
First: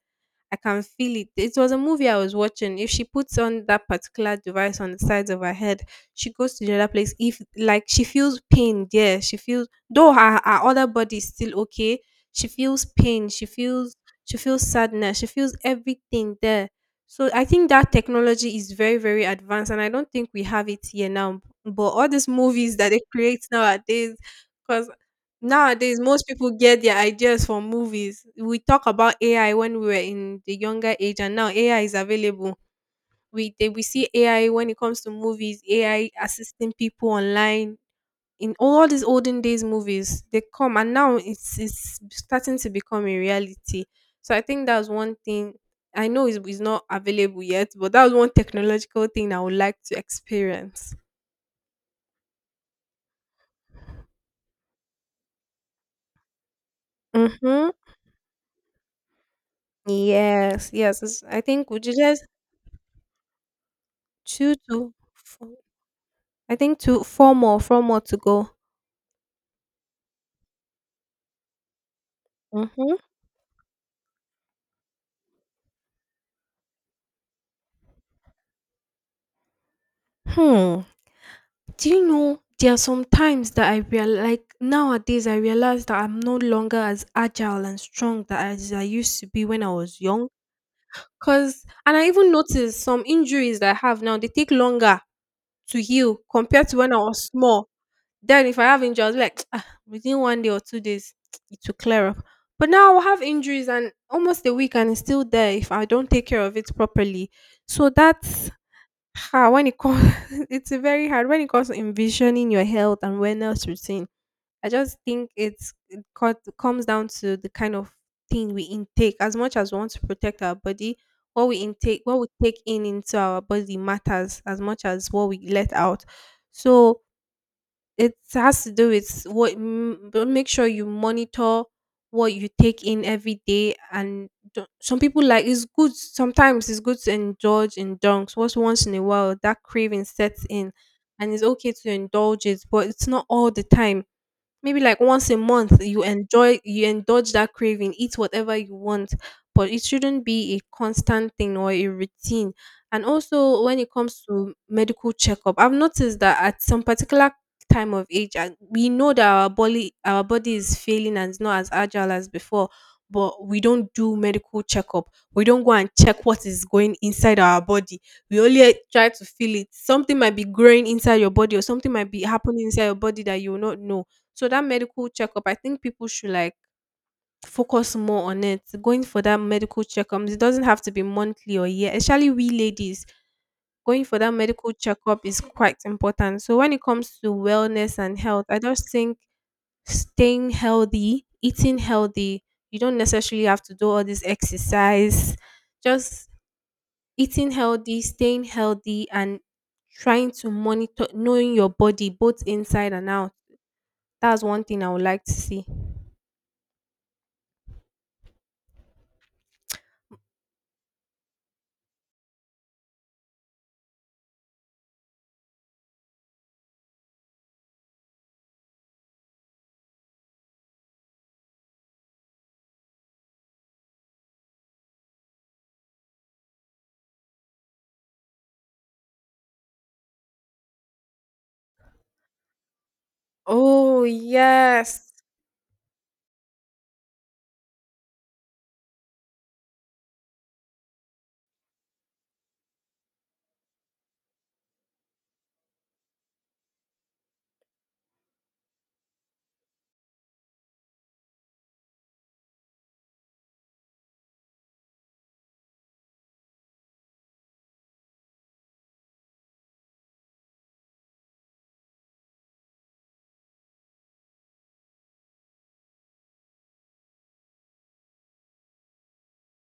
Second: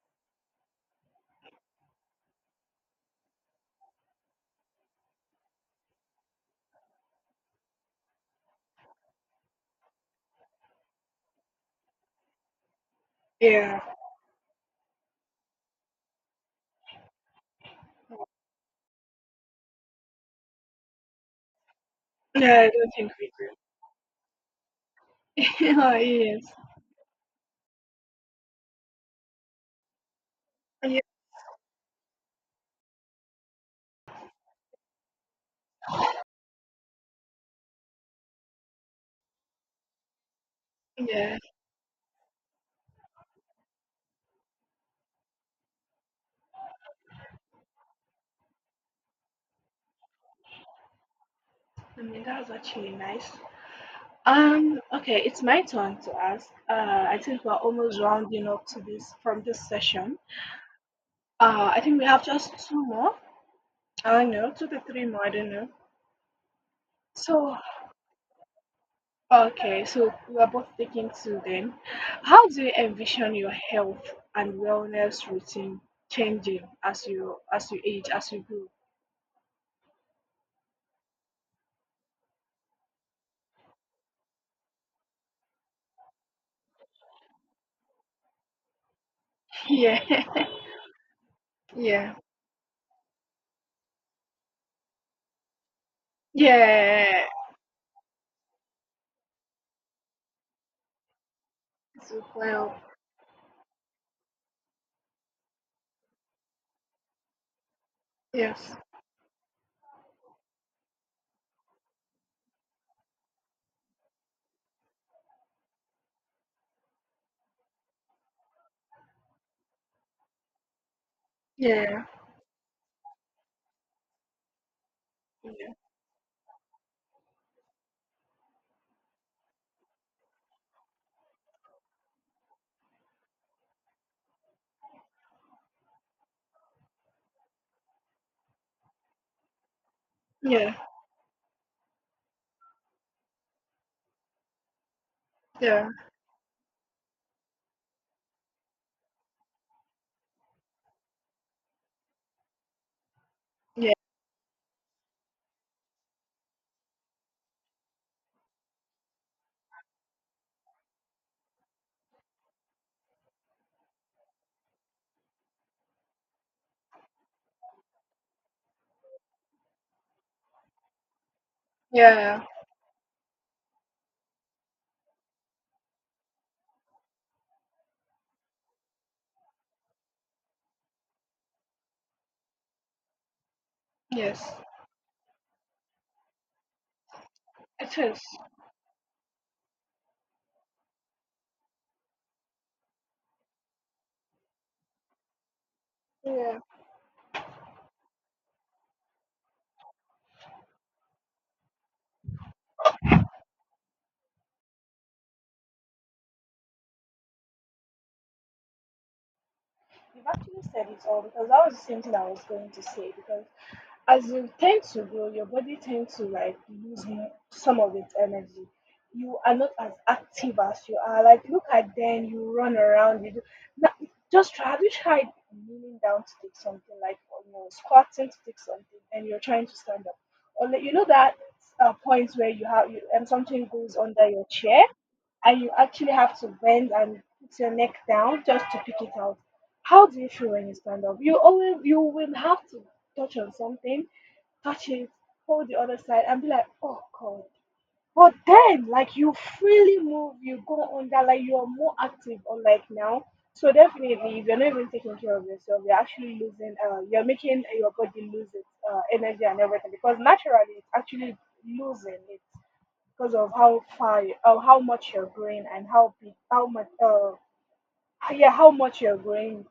B: I can feel it. It was a movie I was watching. If she puts on that particular device on the sides of her head, she goes to the other place. If like she feels pain, yeah, she feels though her, her other body is still okay. She feels pain. She
A: yeah.
B: feels she feels sadness. She feels everything there. So I think that technology is very, very advanced, and I don't think we have it here now. But all these
A: Yeah, I
B: movies that
A: don't
B: they
A: think we
B: create
A: do.
B: nowadays, because
A: Oh,
B: nowadays, most
A: yes.
B: people get their ideas from movies. We talk about A I when we were in the younger
A: Yeah,
B: age, and now A I is available. We they, we see A I when it comes to movies, A I assisting people online. In all these olden days movies, they come, and now
A: yeah.
B: it's it's starting to become a reality. So I think that's one thing. I know it's, it's not available yet, but that was one technological thing I would like to experience.
A: I mean, that was actually nice. Um, okay, it's my turn to ask. Uh, I think we're
B: Mm-hmm.
A: almost rounding up to this from this session.
B: Yes, yes. it's- I
A: Uh,
B: think
A: I
B: would you
A: think we have
B: just
A: just two more. I don't know,
B: two
A: two to
B: to
A: three more, I
B: f-
A: don't know.
B: I think 2 4
A: So,
B: more, 4 more to go.
A: okay, so we are both taking two then. How do you
B: Mhm.
A: envision your health and wellness routine changing as you as you age, as you grow?
B: Hmm. Do you know there are some times that I real like nowadays I realize that I'm no longer as agile and strong that as I used to be when I was young. Cause
A: Yeah,
B: and I
A: yeah,
B: even noticed some injuries that I have now, they take longer to heal compared to when I
A: yeah.
B: was small. Then if I have injuries, I was like, "Ah, within one day or two days, it will clear up."
A: So,
B: But
A: well,
B: now I will have injuries and almost a week and it's still there if I don't take care of it properly. So that's
A: yes,
B: ah, when it comes, it's a very hard when it comes to envisioning your health and wellness routine. I just think it's it co- comes down to the kind of thing we intake. As much as we want to protect our body, what we intake,
A: yeah,
B: what we take in into our body matters as much as what we let
A: yeah,
B: out. So it has to do with what m- but make sure you monitor what you take in every day and don't- Some people like it's good, sometimes it's good to indulge in dunks, once once in a while that craving sets in,
A: yeah,
B: and it's okay to indulge it, but it's not all the time. Maybe like once a month
A: yeah,
B: you enjoy, you indulge that craving, eat whatever you want, but it shouldn't be a constant thing or a routine. And also when it
A: yeah,
B: comes to medical checkup, I've noticed that at some particular time of age, and we know that our body our body is failing and it's not as agile as before, but we don't do medical checkup, we don't go and check what is going inside our body. We only eh, try to feel it. Something might be growing inside your body or something might be
A: yeah,
B: happening inside your body that you will not know. So that medical checkup, I think people should like focus more on it. Going for that medical checkup, it doesn't have to be monthly or year. Especially we ladies, going for that
A: yes.
B: medical checkup is quite important. So when it comes to
A: It
B: wellness and
A: is.
B: health, I just think staying healthy, eating healthy. You don't necessarily have to do all this exercise. Just
A: Yeah,
B: eating healthy, staying healthy, and trying to monitor knowing your body both inside and out. That's one thing I would like to see.
A: you've actually said it all because that was the same thing I was going to say. Because as you tend to grow, your body tends to like lose mo- some of its energy. You are not as active as you are. Like look at them, you run around. You do. Now, just try. Have you tried kneeling down to take something, like or, you know, squatting to take something, and you're trying to stand up, or like, you know that uh, point where you have you, and something goes
B: Oh,
A: under your chair
B: yes.
A: and you actually have to bend and put your neck down just to pick it out. How do you feel when you stand up? You always you will have to touch on something, touch it, hold the other side, and be like, oh god. But then, like you freely move, you go on that, like you are more active, unlike now. So definitely, if you're not even taking care of yourself, you're actually losing. Uh, you're making your body lose its uh, energy and everything because naturally it's actually losing it because of how far, you- of how much you're growing and how big, how much, uh, yeah, how much you're growing,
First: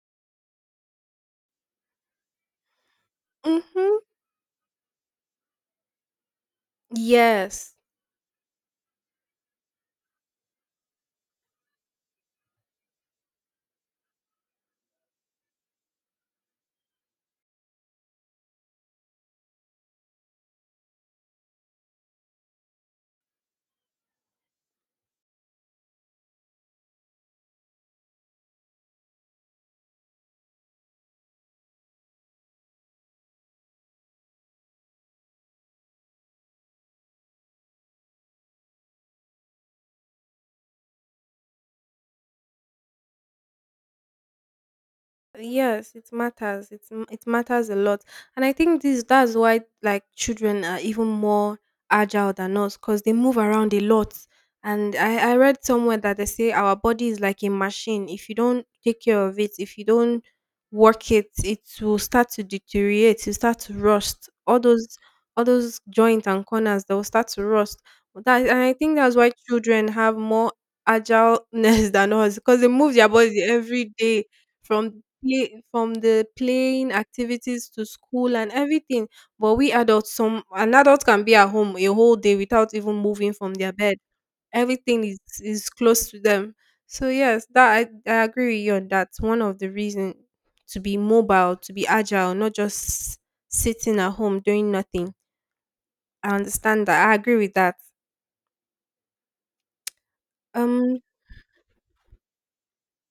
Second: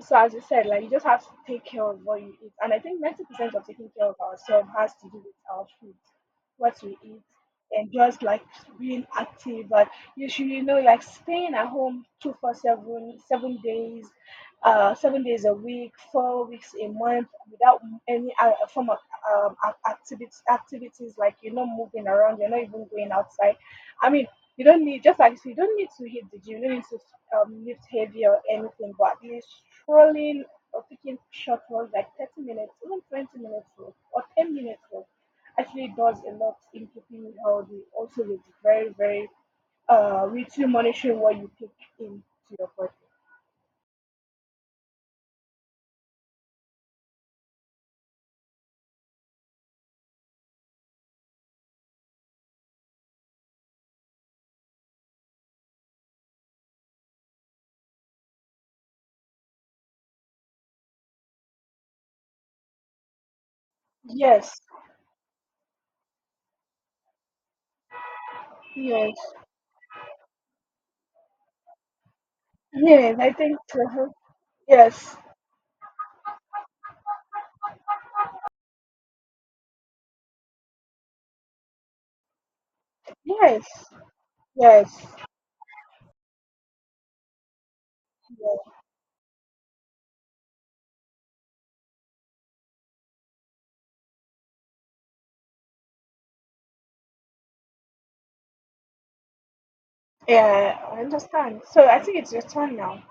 A: so as you said, like you just have to take care of what you eat, and I think ninety percent of taking
B: Mhm.
A: care of ourselves has to do with our food, what we eat,
B: Yes.
A: and just like being active. But you should, you know, like staying at home two for seven, seven days, uh, seven days a week, four weeks a month, without any uh, form of um, activities, activities, like you're not moving around, you're not even going outside. I mean, you don't need, just like you said, you don't need to hit the gym, you don't need to um, lift heavy or anything, but at least strolling or taking short walks like thirty minutes, even twenty minutes walk or ten minutes walk actually does a lot in keeping you healthy. Also, with very, very uh, with you monitoring what you take into your body.
B: Yes, it matters. It's m- it matters a lot, and I think this that's why like children are even more agile than us because they move around a lot. And I I read somewhere that they say our body is like a machine. If you don't take care of it, if you don't work it, it will start to deteriorate. It start to rust.
A: Yes,
B: All those all those joints and corners, they will start to rust. That and I think
A: yes,
B: that's why children have more agileness than us because they move their
A: yes, I
B: body
A: think,
B: every
A: uh
B: day, from
A: Yes,
B: play, from the playing activities to school and everything. But we adults, some an adult can be at home a whole day without even moving from
A: yes,
B: their bed. Everything
A: yes,
B: is is close to them. So yes, that I, I agree with
A: yes.
B: you on that. One of the reason to be mobile, to be agile, not just sitting at home doing nothing. I understand that. I agree with that.
A: Yeah, I
B: Um,
A: understand. So I think it's your turn now.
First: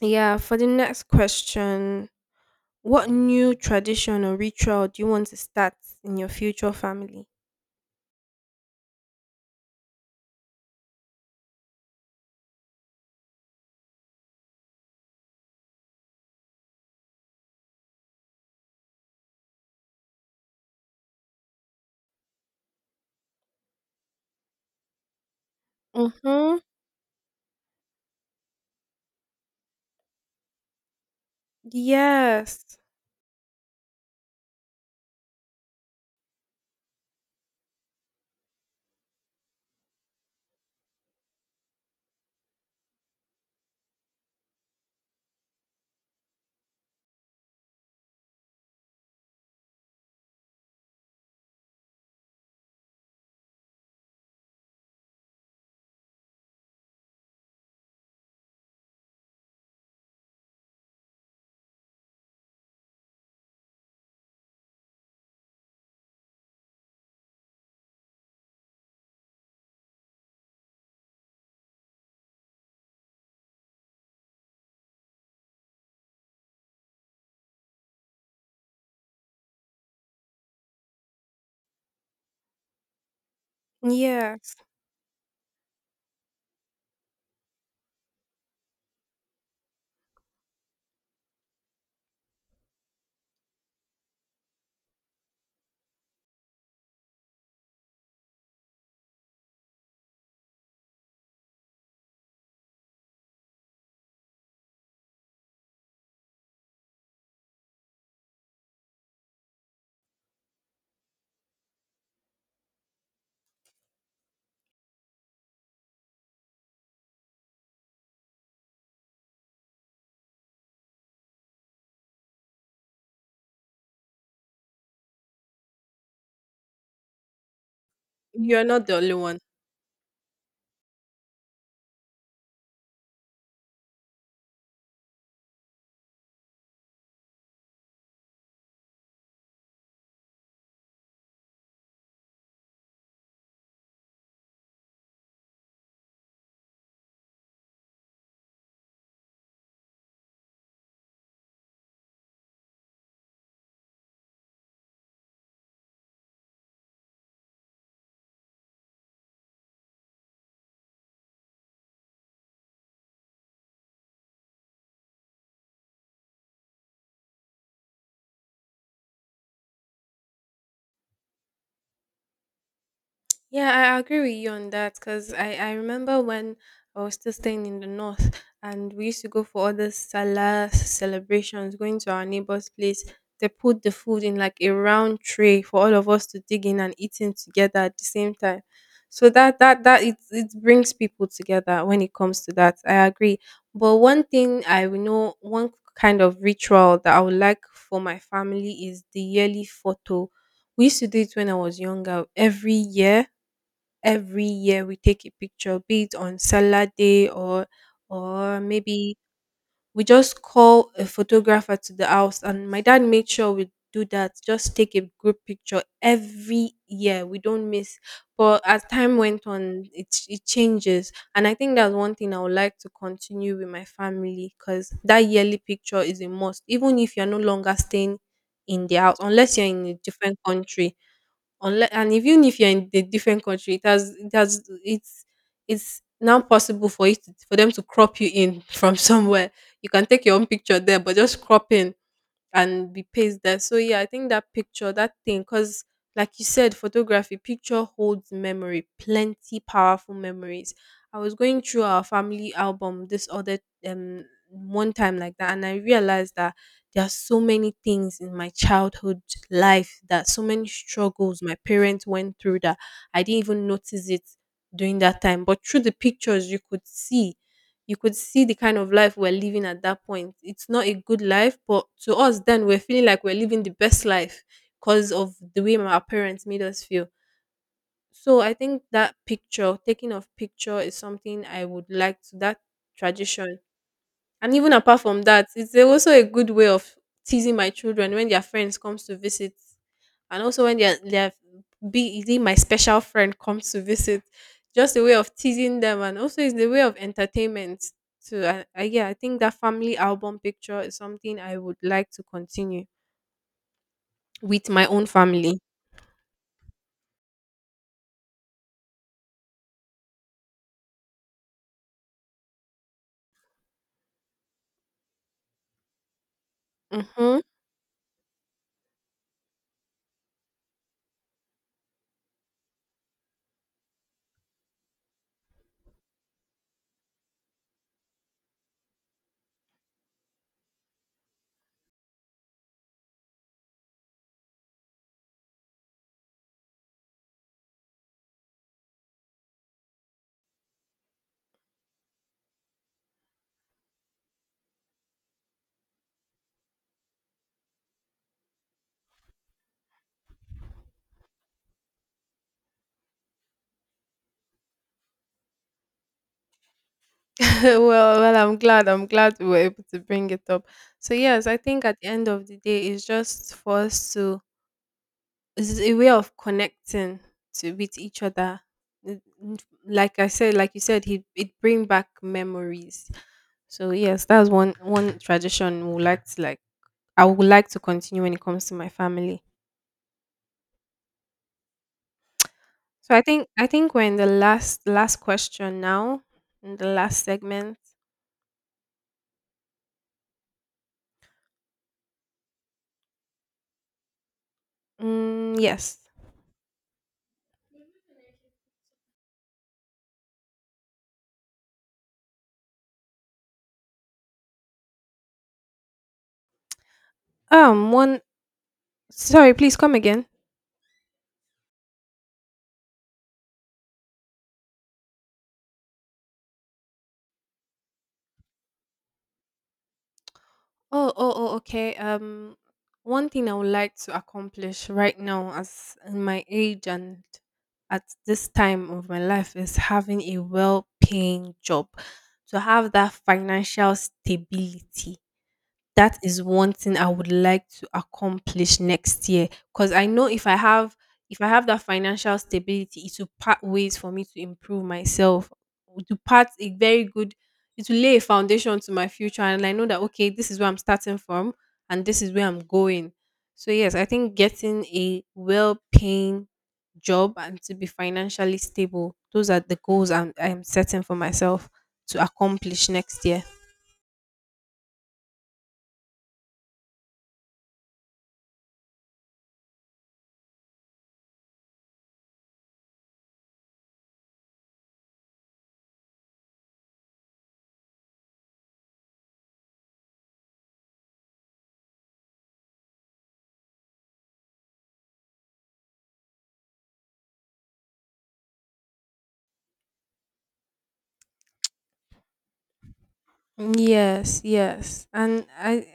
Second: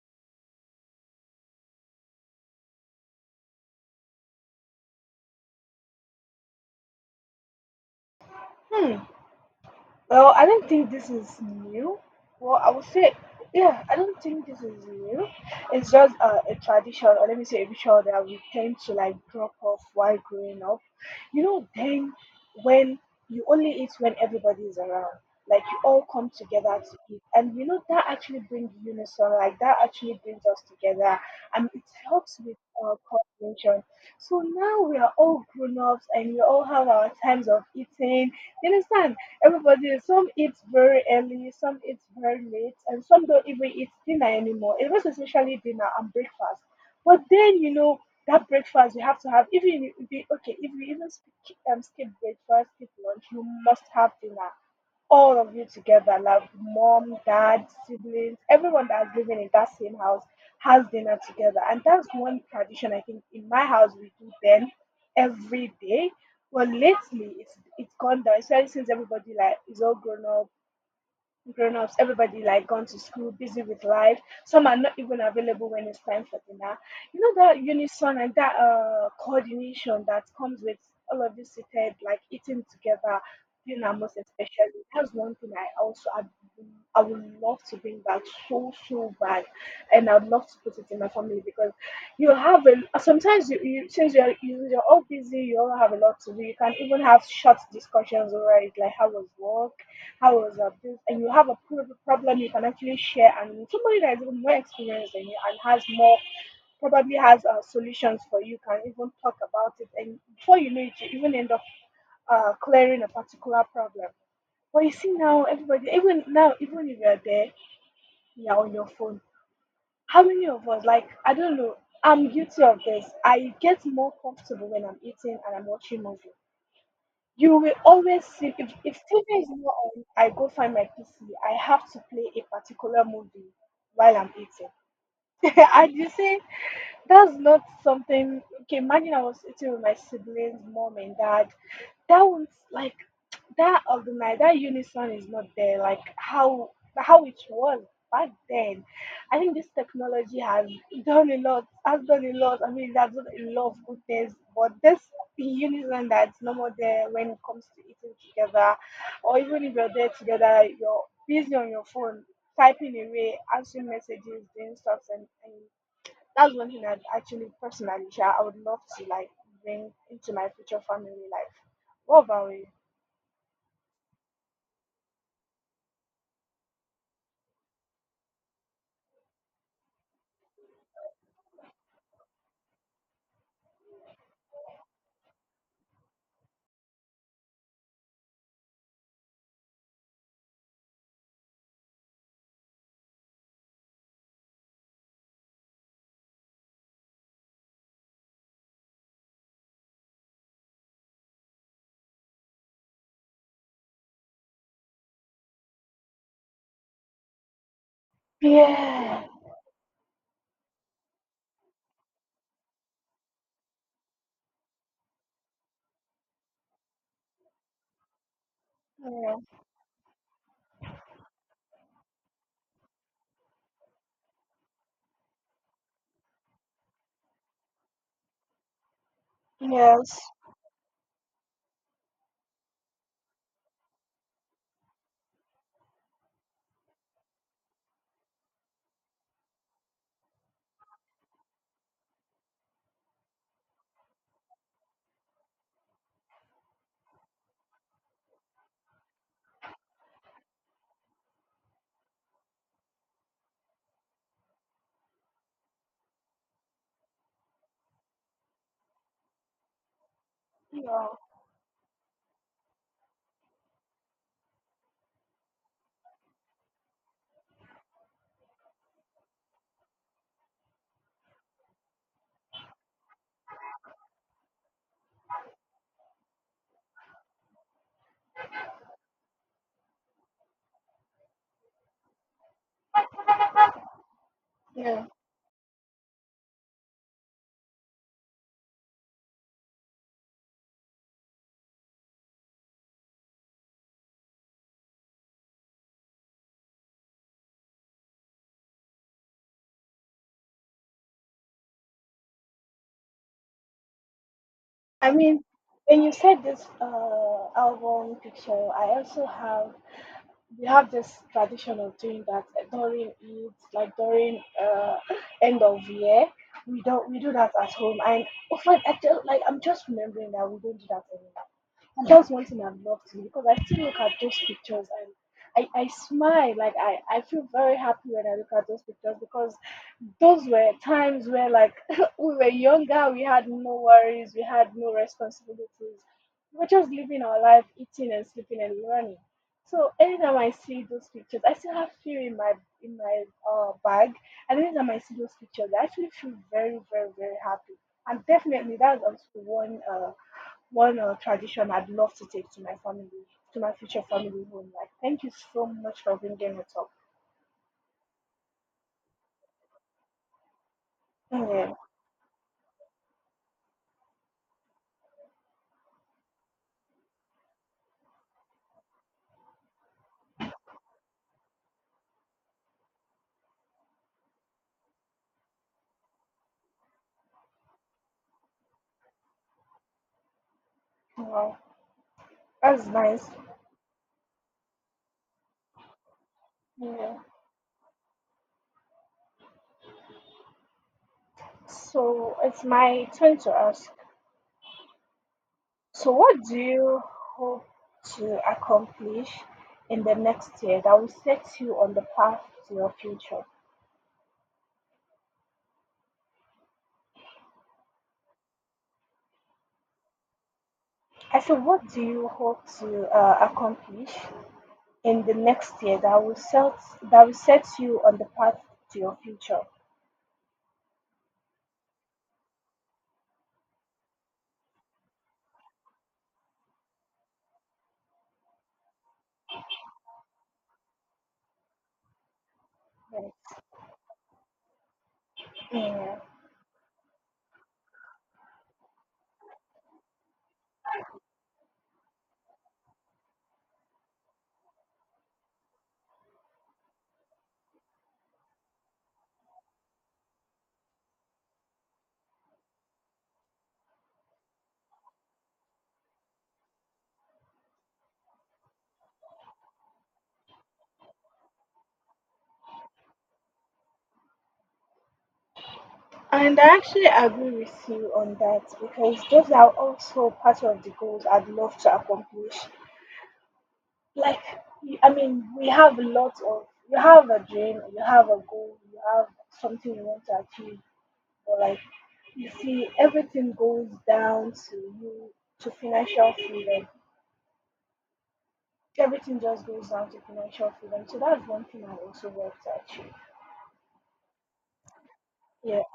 B: yeah. For the next question, what new tradition or ritual do you want to start in your future family?
A: Hmm. Well, I don't think this is new. Well, I would say, yeah, I don't think this is new. It's just a, a tradition, or let me say, a ritual that we tend to like drop off while growing up. You know, then when you only eat when everybody is around, like you all come
B: Mhm.
A: together to eat, and you know that actually brings unison, like that actually brings us together, and it helps with
B: Yes.
A: uh, coordination. So now we are all grown ups, and we all have our times of eating. You understand? Everybody, some eat very early, some eat very late, and some don't even eat dinner anymore. It was especially dinner and breakfast. But then, you know, that breakfast you have to have, even if you, if you- okay, if you even skip, um, skip breakfast, skip lunch, you must have dinner all of you together, like mom, dad, siblings, everyone that's living in that same house has dinner together. And that's one tradition I think in my house we do then every day. But lately it's it's gone down, especially since everybody like is all grown up, grown-ups, everybody like gone to school, busy with life, some are not even available when it's time for dinner. You know that unison and that uh coordination that comes with all of you seated like eating together, dinner most
B: Yes.
A: especially, that's one thing I also i, I would love to bring back so so bad, and I'd love to put it in my family, because you have a sometimes you, you since you're you- you're all busy, you all have a lot to do, you can even have short discussions over it like how was work, hours of this, and you have a pro- problem you can actually share, and with somebody that is even more experienced than you and has more probably has uh, solutions for, you can even talk about it, and before you know it you even end up uh, clearing a particular problem. But you see now, everybody, even now, even if you're there, you're on your phone. How many of us, like, I don't know, I'm guilty of this. I get more comfortable when I'm eating and I'm watching movies. You will always see,
B: You're
A: if,
B: not
A: if
B: the only
A: T V
B: one.
A: is not on, I go find my P C. I have to play a particular movie while I'm eating. And you see, that's not something. Okay, imagine I was eating with my siblings, mom and dad, that was like, that of organize, that unison is not there, like how how it was back then. I think this technology has done a lot, has done a lot, I mean, that's done a lot of good things, but this unison that's no more there when it comes to eating together, or even if you're there together you're busy on your phone typing away, answering messages, doing stuff, and, and that's one thing I'd actually personally share. I would love to like bring into my future family life. What about you?
B: Yeah, I agree with you on that because I, I remember when I was still staying in the north, and we used to go for all the salah celebrations, going to our neighbor's place. They put the food in like a round tray for all of us to dig in and eating together at the same time. So that that that it it brings people together when it comes to that. I agree. But one thing I will know, one kind of ritual that I would like for my family, is the yearly photo. We used to do it when I was younger every year. Every year we take a picture, be it on salad day or or maybe
A: Yeah.
B: we just call a photographer to the house, and my dad made sure we do that. Just take a group picture every year. We don't miss. But as time
A: Yeah.
B: went on, it it changes. And I think that's one thing I would like to continue with my family, because that yearly picture is a must. Even if you're no longer staying in the house, unless you're in a
A: Yes.
B: different country. Unless, and even if you're in a different country, it has it has it's it's now possible for it for them to crop you in from somewhere. You can take your own picture there, but just crop in and be placed there. So yeah, I think that picture, that thing, because like you said, photography picture holds memory, plenty powerful memories. I was going through our family album this other um one time like that, and I realized that there are so many things in my childhood life, that so many
A: Yeah.
B: struggles my parents went through that I didn't even notice it during that time. But through the pictures, you could see you could see the kind of life we're living at that point. It's not a good life, but to us then, we're feeling like we're living the best life because of the way our parents made us feel. So I think that picture, taking of picture, is something I would like to, that tradition. And even apart
A: Yeah.
B: from that, it's also a good way of teasing my children when their friends comes to visit, and also when they're they're be is it my special friend comes to visit, just a way of teasing them, and also it's the way of entertainment. So I, I yeah, I think that family album picture is something I would like to continue with my own
A: I mean,
B: family.
A: when you said this uh, album picture, I also have we have this tradition of doing that eh, during Eid, like during uh, end of year. We don't we do
B: Mm-hmm.
A: that at home, and often I just like I'm just remembering that we don't do that anymore. And that's one thing I've loved too, because I still look at those pictures and I, I smile. Like I, I feel very happy when I look at those pictures because those were times where like we were younger, we had no worries, we had no responsibilities. We were just living our life, eating and sleeping and running. So anytime I see those pictures, I still have fear in my in my uh, bag. And anytime I see those pictures, I actually feel very, very, very happy. And definitely, that's also one. Uh, one uh, tradition I'd love to take to my family, to my future family home. Like, thank you so much for bringing it up.
B: well, well, I'm glad. I'm glad we were able to bring it up. So yes, I
A: Yeah,
B: think at the end of the day, it's just for us to. It's a way of connecting to with each other. N- n- Like I said, like you said, it it bring back memories. So yes, that's one one tradition we would like to like I would like to continue when it comes to my family.
A: wow, that's
B: So I
A: nice.
B: think I think we're in the last last question now, in the
A: Yeah.
B: last segment.
A: So it's my turn to ask.
B: Mm, yes.
A: So, what do you hope to accomplish in the next year that will set you on the path to your future?
B: Um one sorry, please come again.
A: I said, what do you hope to uh, accomplish in the next year that will set that will set you on the path to your future?
B: Oh oh oh okay. Um one thing I would like to accomplish right now, as in my age and at this time of my life, is having a well paying job. To have that
A: Right.
B: financial stability.
A: Yeah.
B: That is one thing I would like to accomplish next year, because I know if I have, if I have that financial stability, it will part ways for me to improve myself. It will part a very good, it will lay a foundation to my future, and I know that okay, this is where I'm starting from and this is where I'm going. So yes, I think getting a well paying job and to be financially stable, those are the goals I'm I'm setting for myself to accomplish next year.
A: And I actually agree with you on that because those are also part of the goals I'd love to accomplish. Like, y- I mean, we have lots of, you have a dream, you have a goal, you have something you want to achieve, but like, you see, everything goes down to you, to financial freedom. Everything just goes down to financial freedom. So that's one thing I also love to achieve.
B: Yes, yes. And
A: Yeah.
B: I.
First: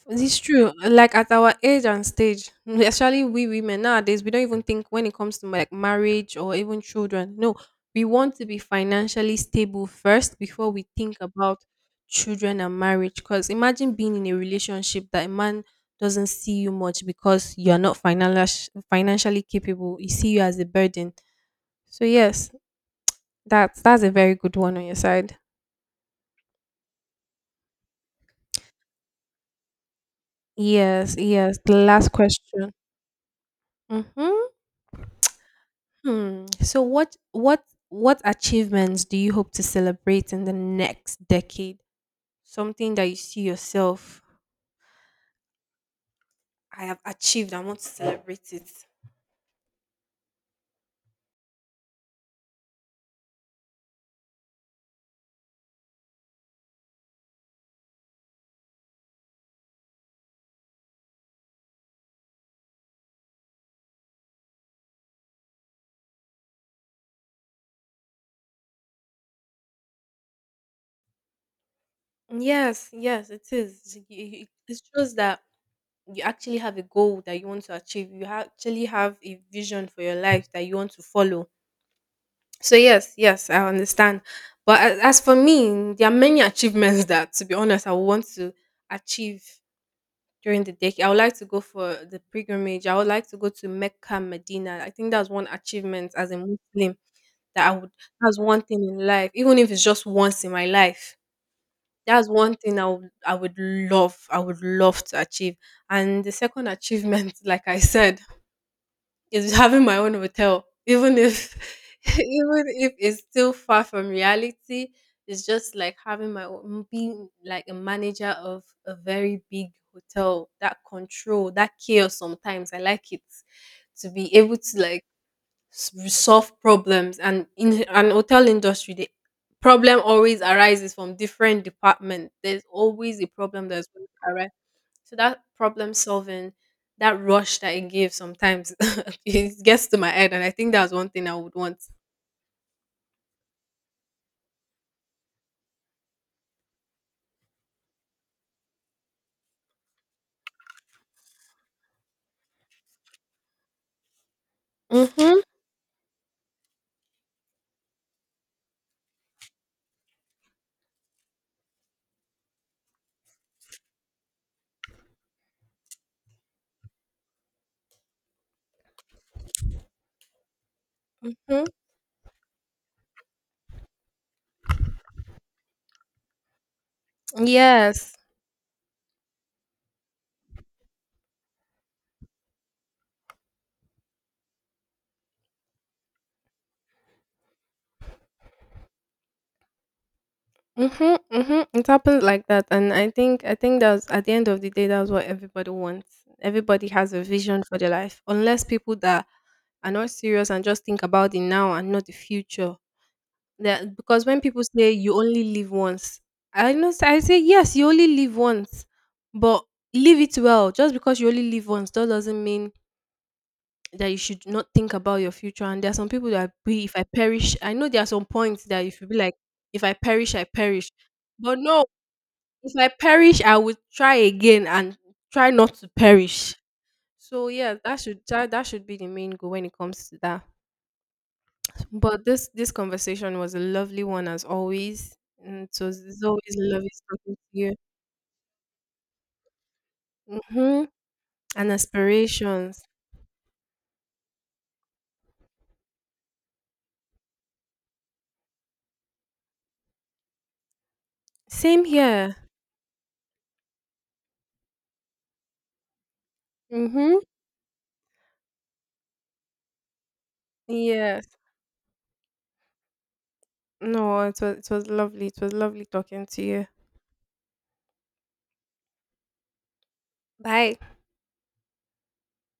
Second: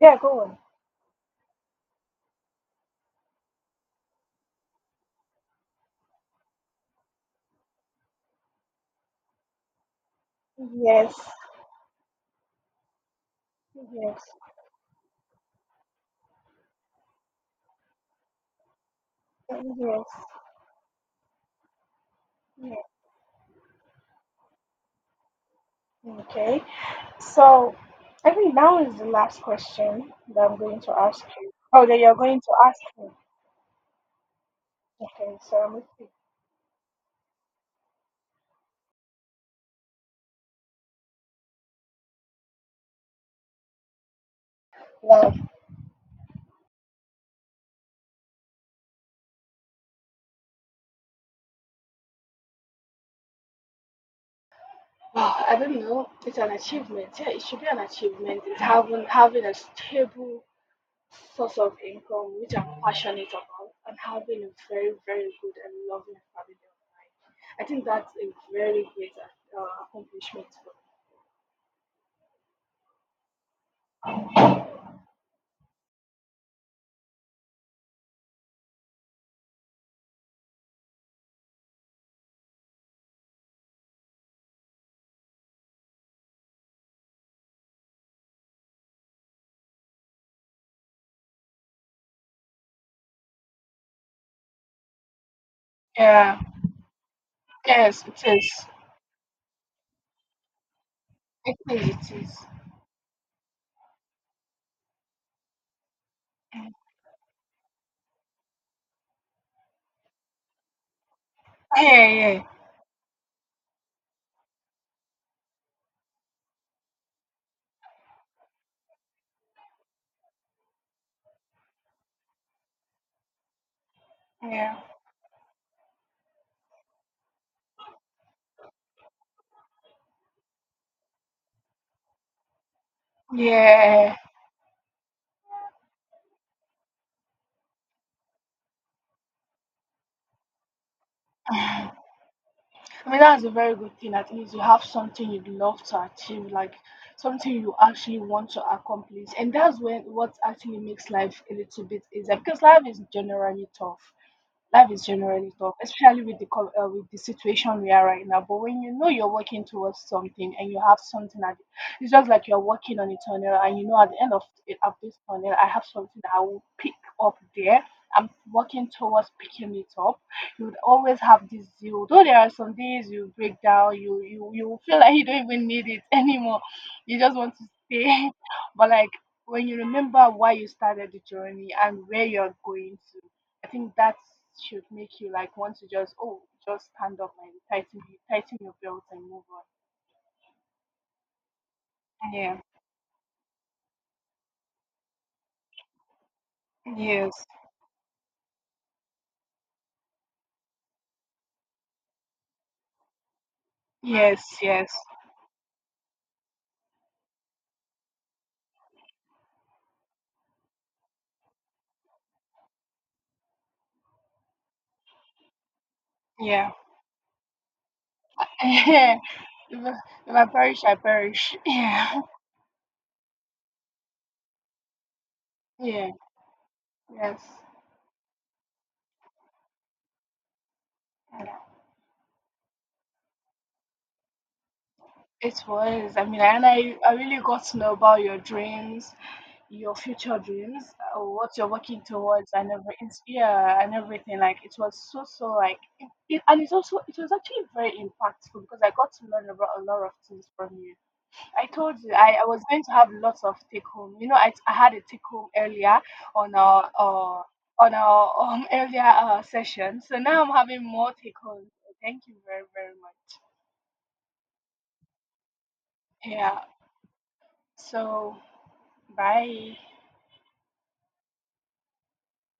A: Yeah,
B: It's
A: go on.
B: true. Like at our age and stage, especially we women nowadays, we don't even think when it comes to like marriage or even children. No, we want to be financially stable first before we
A: Yes.
B: think about children and marriage. Because imagine being
A: Yes.
B: in a relationship that a man doesn't see you much because you're not financially financially capable. He
A: Yes.
B: see you as a burden. So yes,
A: Yeah.
B: that's that's a very good one on your side.
A: Okay. So I think now is the last question that I'm going to
B: Yes,
A: ask you.
B: yes. The
A: Oh, that
B: last
A: you're going to
B: question.
A: ask me.
B: Mm-hmm.
A: Okay, so I'm going to
B: Hmm. So what what what achievements do you hope to celebrate in the next decade? Something that you see yourself,
A: love.
B: I have achieved. I want to celebrate it.
A: Wow, I don't know. It's an achievement. Yeah, it should be an achievement. It's having having a stable source of income, which I'm passionate about, and having a very, very good and loving family of mine. I think that's a very great uh, accomplishment for me.
B: Yes, yes, it is. You- you- It shows that you actually have a goal that you want to achieve. You ha- actually have a vision for your life that you want to follow. So yes, yes, I understand. But a- as for me, there are many achievements that, to be honest, I would want to achieve during the decade. I would like to go for the pilgrimage. I would like to go to Mecca, Medina. I think that's one achievement as a
A: Yeah.
B: Muslim that I would.
A: Yes, it
B: That's one
A: is.
B: thing in life, even if it's just once in my life.
A: Yes, it
B: That's
A: is.
B: one thing I would I would love I would love to achieve. And the second achievement, like I said, is having my own hotel, even if
A: Yeah, yeah,
B: even if it's still far from reality. It's just like having my own, being like a manager of a very big hotel. That control, that chaos. Sometimes I like it, to be able
A: yeah,
B: to like s- solve problems. And in an hotel industry, the problem always arises from different departments. There's always a problem that's going
A: yeah.
B: to arise, so that problem solving, that rush that it gives sometimes, it gets to my head, and I think that's one thing I would want.
A: I mean, that's a very good thing. At least you have something you'd love to achieve, like something you actually want to accomplish. And that's when what actually makes life a little bit easier, because life is generally tough life is
B: Mhm.
A: generally tough, especially with the co- uh, with the situation we are right now. But when you know you're working towards something and you have something, at, it's just like you're working on a tunnel, and you know at the end of it, of this tunnel, I have something that I will pick up there. I'm working towards picking it up. You would always have this
B: Mhm.
A: zeal. Though there are some days you break down, you you you will feel like you don't even need it anymore. You just want to
B: Yes.
A: stay. But like when you remember why you started the journey and where you're going to, I think that should make you like want to just, oh, just stand up and tighten tighten your belt and move on.
B: Mhm. Mhm. It happens like
A: Yeah.
B: that, and I think I think that's at the end of the day, that's what everybody wants. Everybody has a
A: Yes.
B: vision for their life, unless people that are not serious and just think about the now and not the future. That because
A: Yes.
B: when people say you only live once, I know s- I say yes, you only live once, but live it well. Just because you only live once, that doesn't mean that you should not think about your future. And there are some people that
A: Yeah.
B: be if I perish, I know there are some points that if you be
A: Yeah.
B: like, if I perish, I
A: Yeah.
B: perish. But no,
A: Yeah.
B: if I perish, I will try again and try not to
A: Yeah.
B: perish.
A: Yes.
B: So yeah, that should that, that should be the main goal when it comes to that.
A: Yeah.
B: But this this conversation was a lovely one as always. And
A: It
B: it
A: was.
B: it's
A: I mean,
B: always
A: and
B: lovely
A: I, I
B: talking
A: really
B: to
A: got
B: you.
A: to know about your dreams, your future
B: Mm-hmm.
A: dreams, uh, what you're
B: And
A: working towards, and
B: aspirations.
A: everything. Yeah, and everything. Like it was so so like, it, it, and it's also it was actually very impactful because I got to learn about a lot of things from you. I
B: Same
A: told you
B: here.
A: I, I was going to have lots of take home. You know, I, I had a take home earlier on our
B: Mm-hmm.
A: uh, on our um, earlier uh, session. So now I'm having more
B: Yes.
A: take home. Thank you very very much.
B: No, it was it was lovely. It was lovely talking to
A: Yeah.
B: you.
A: So bye.
B: Bye.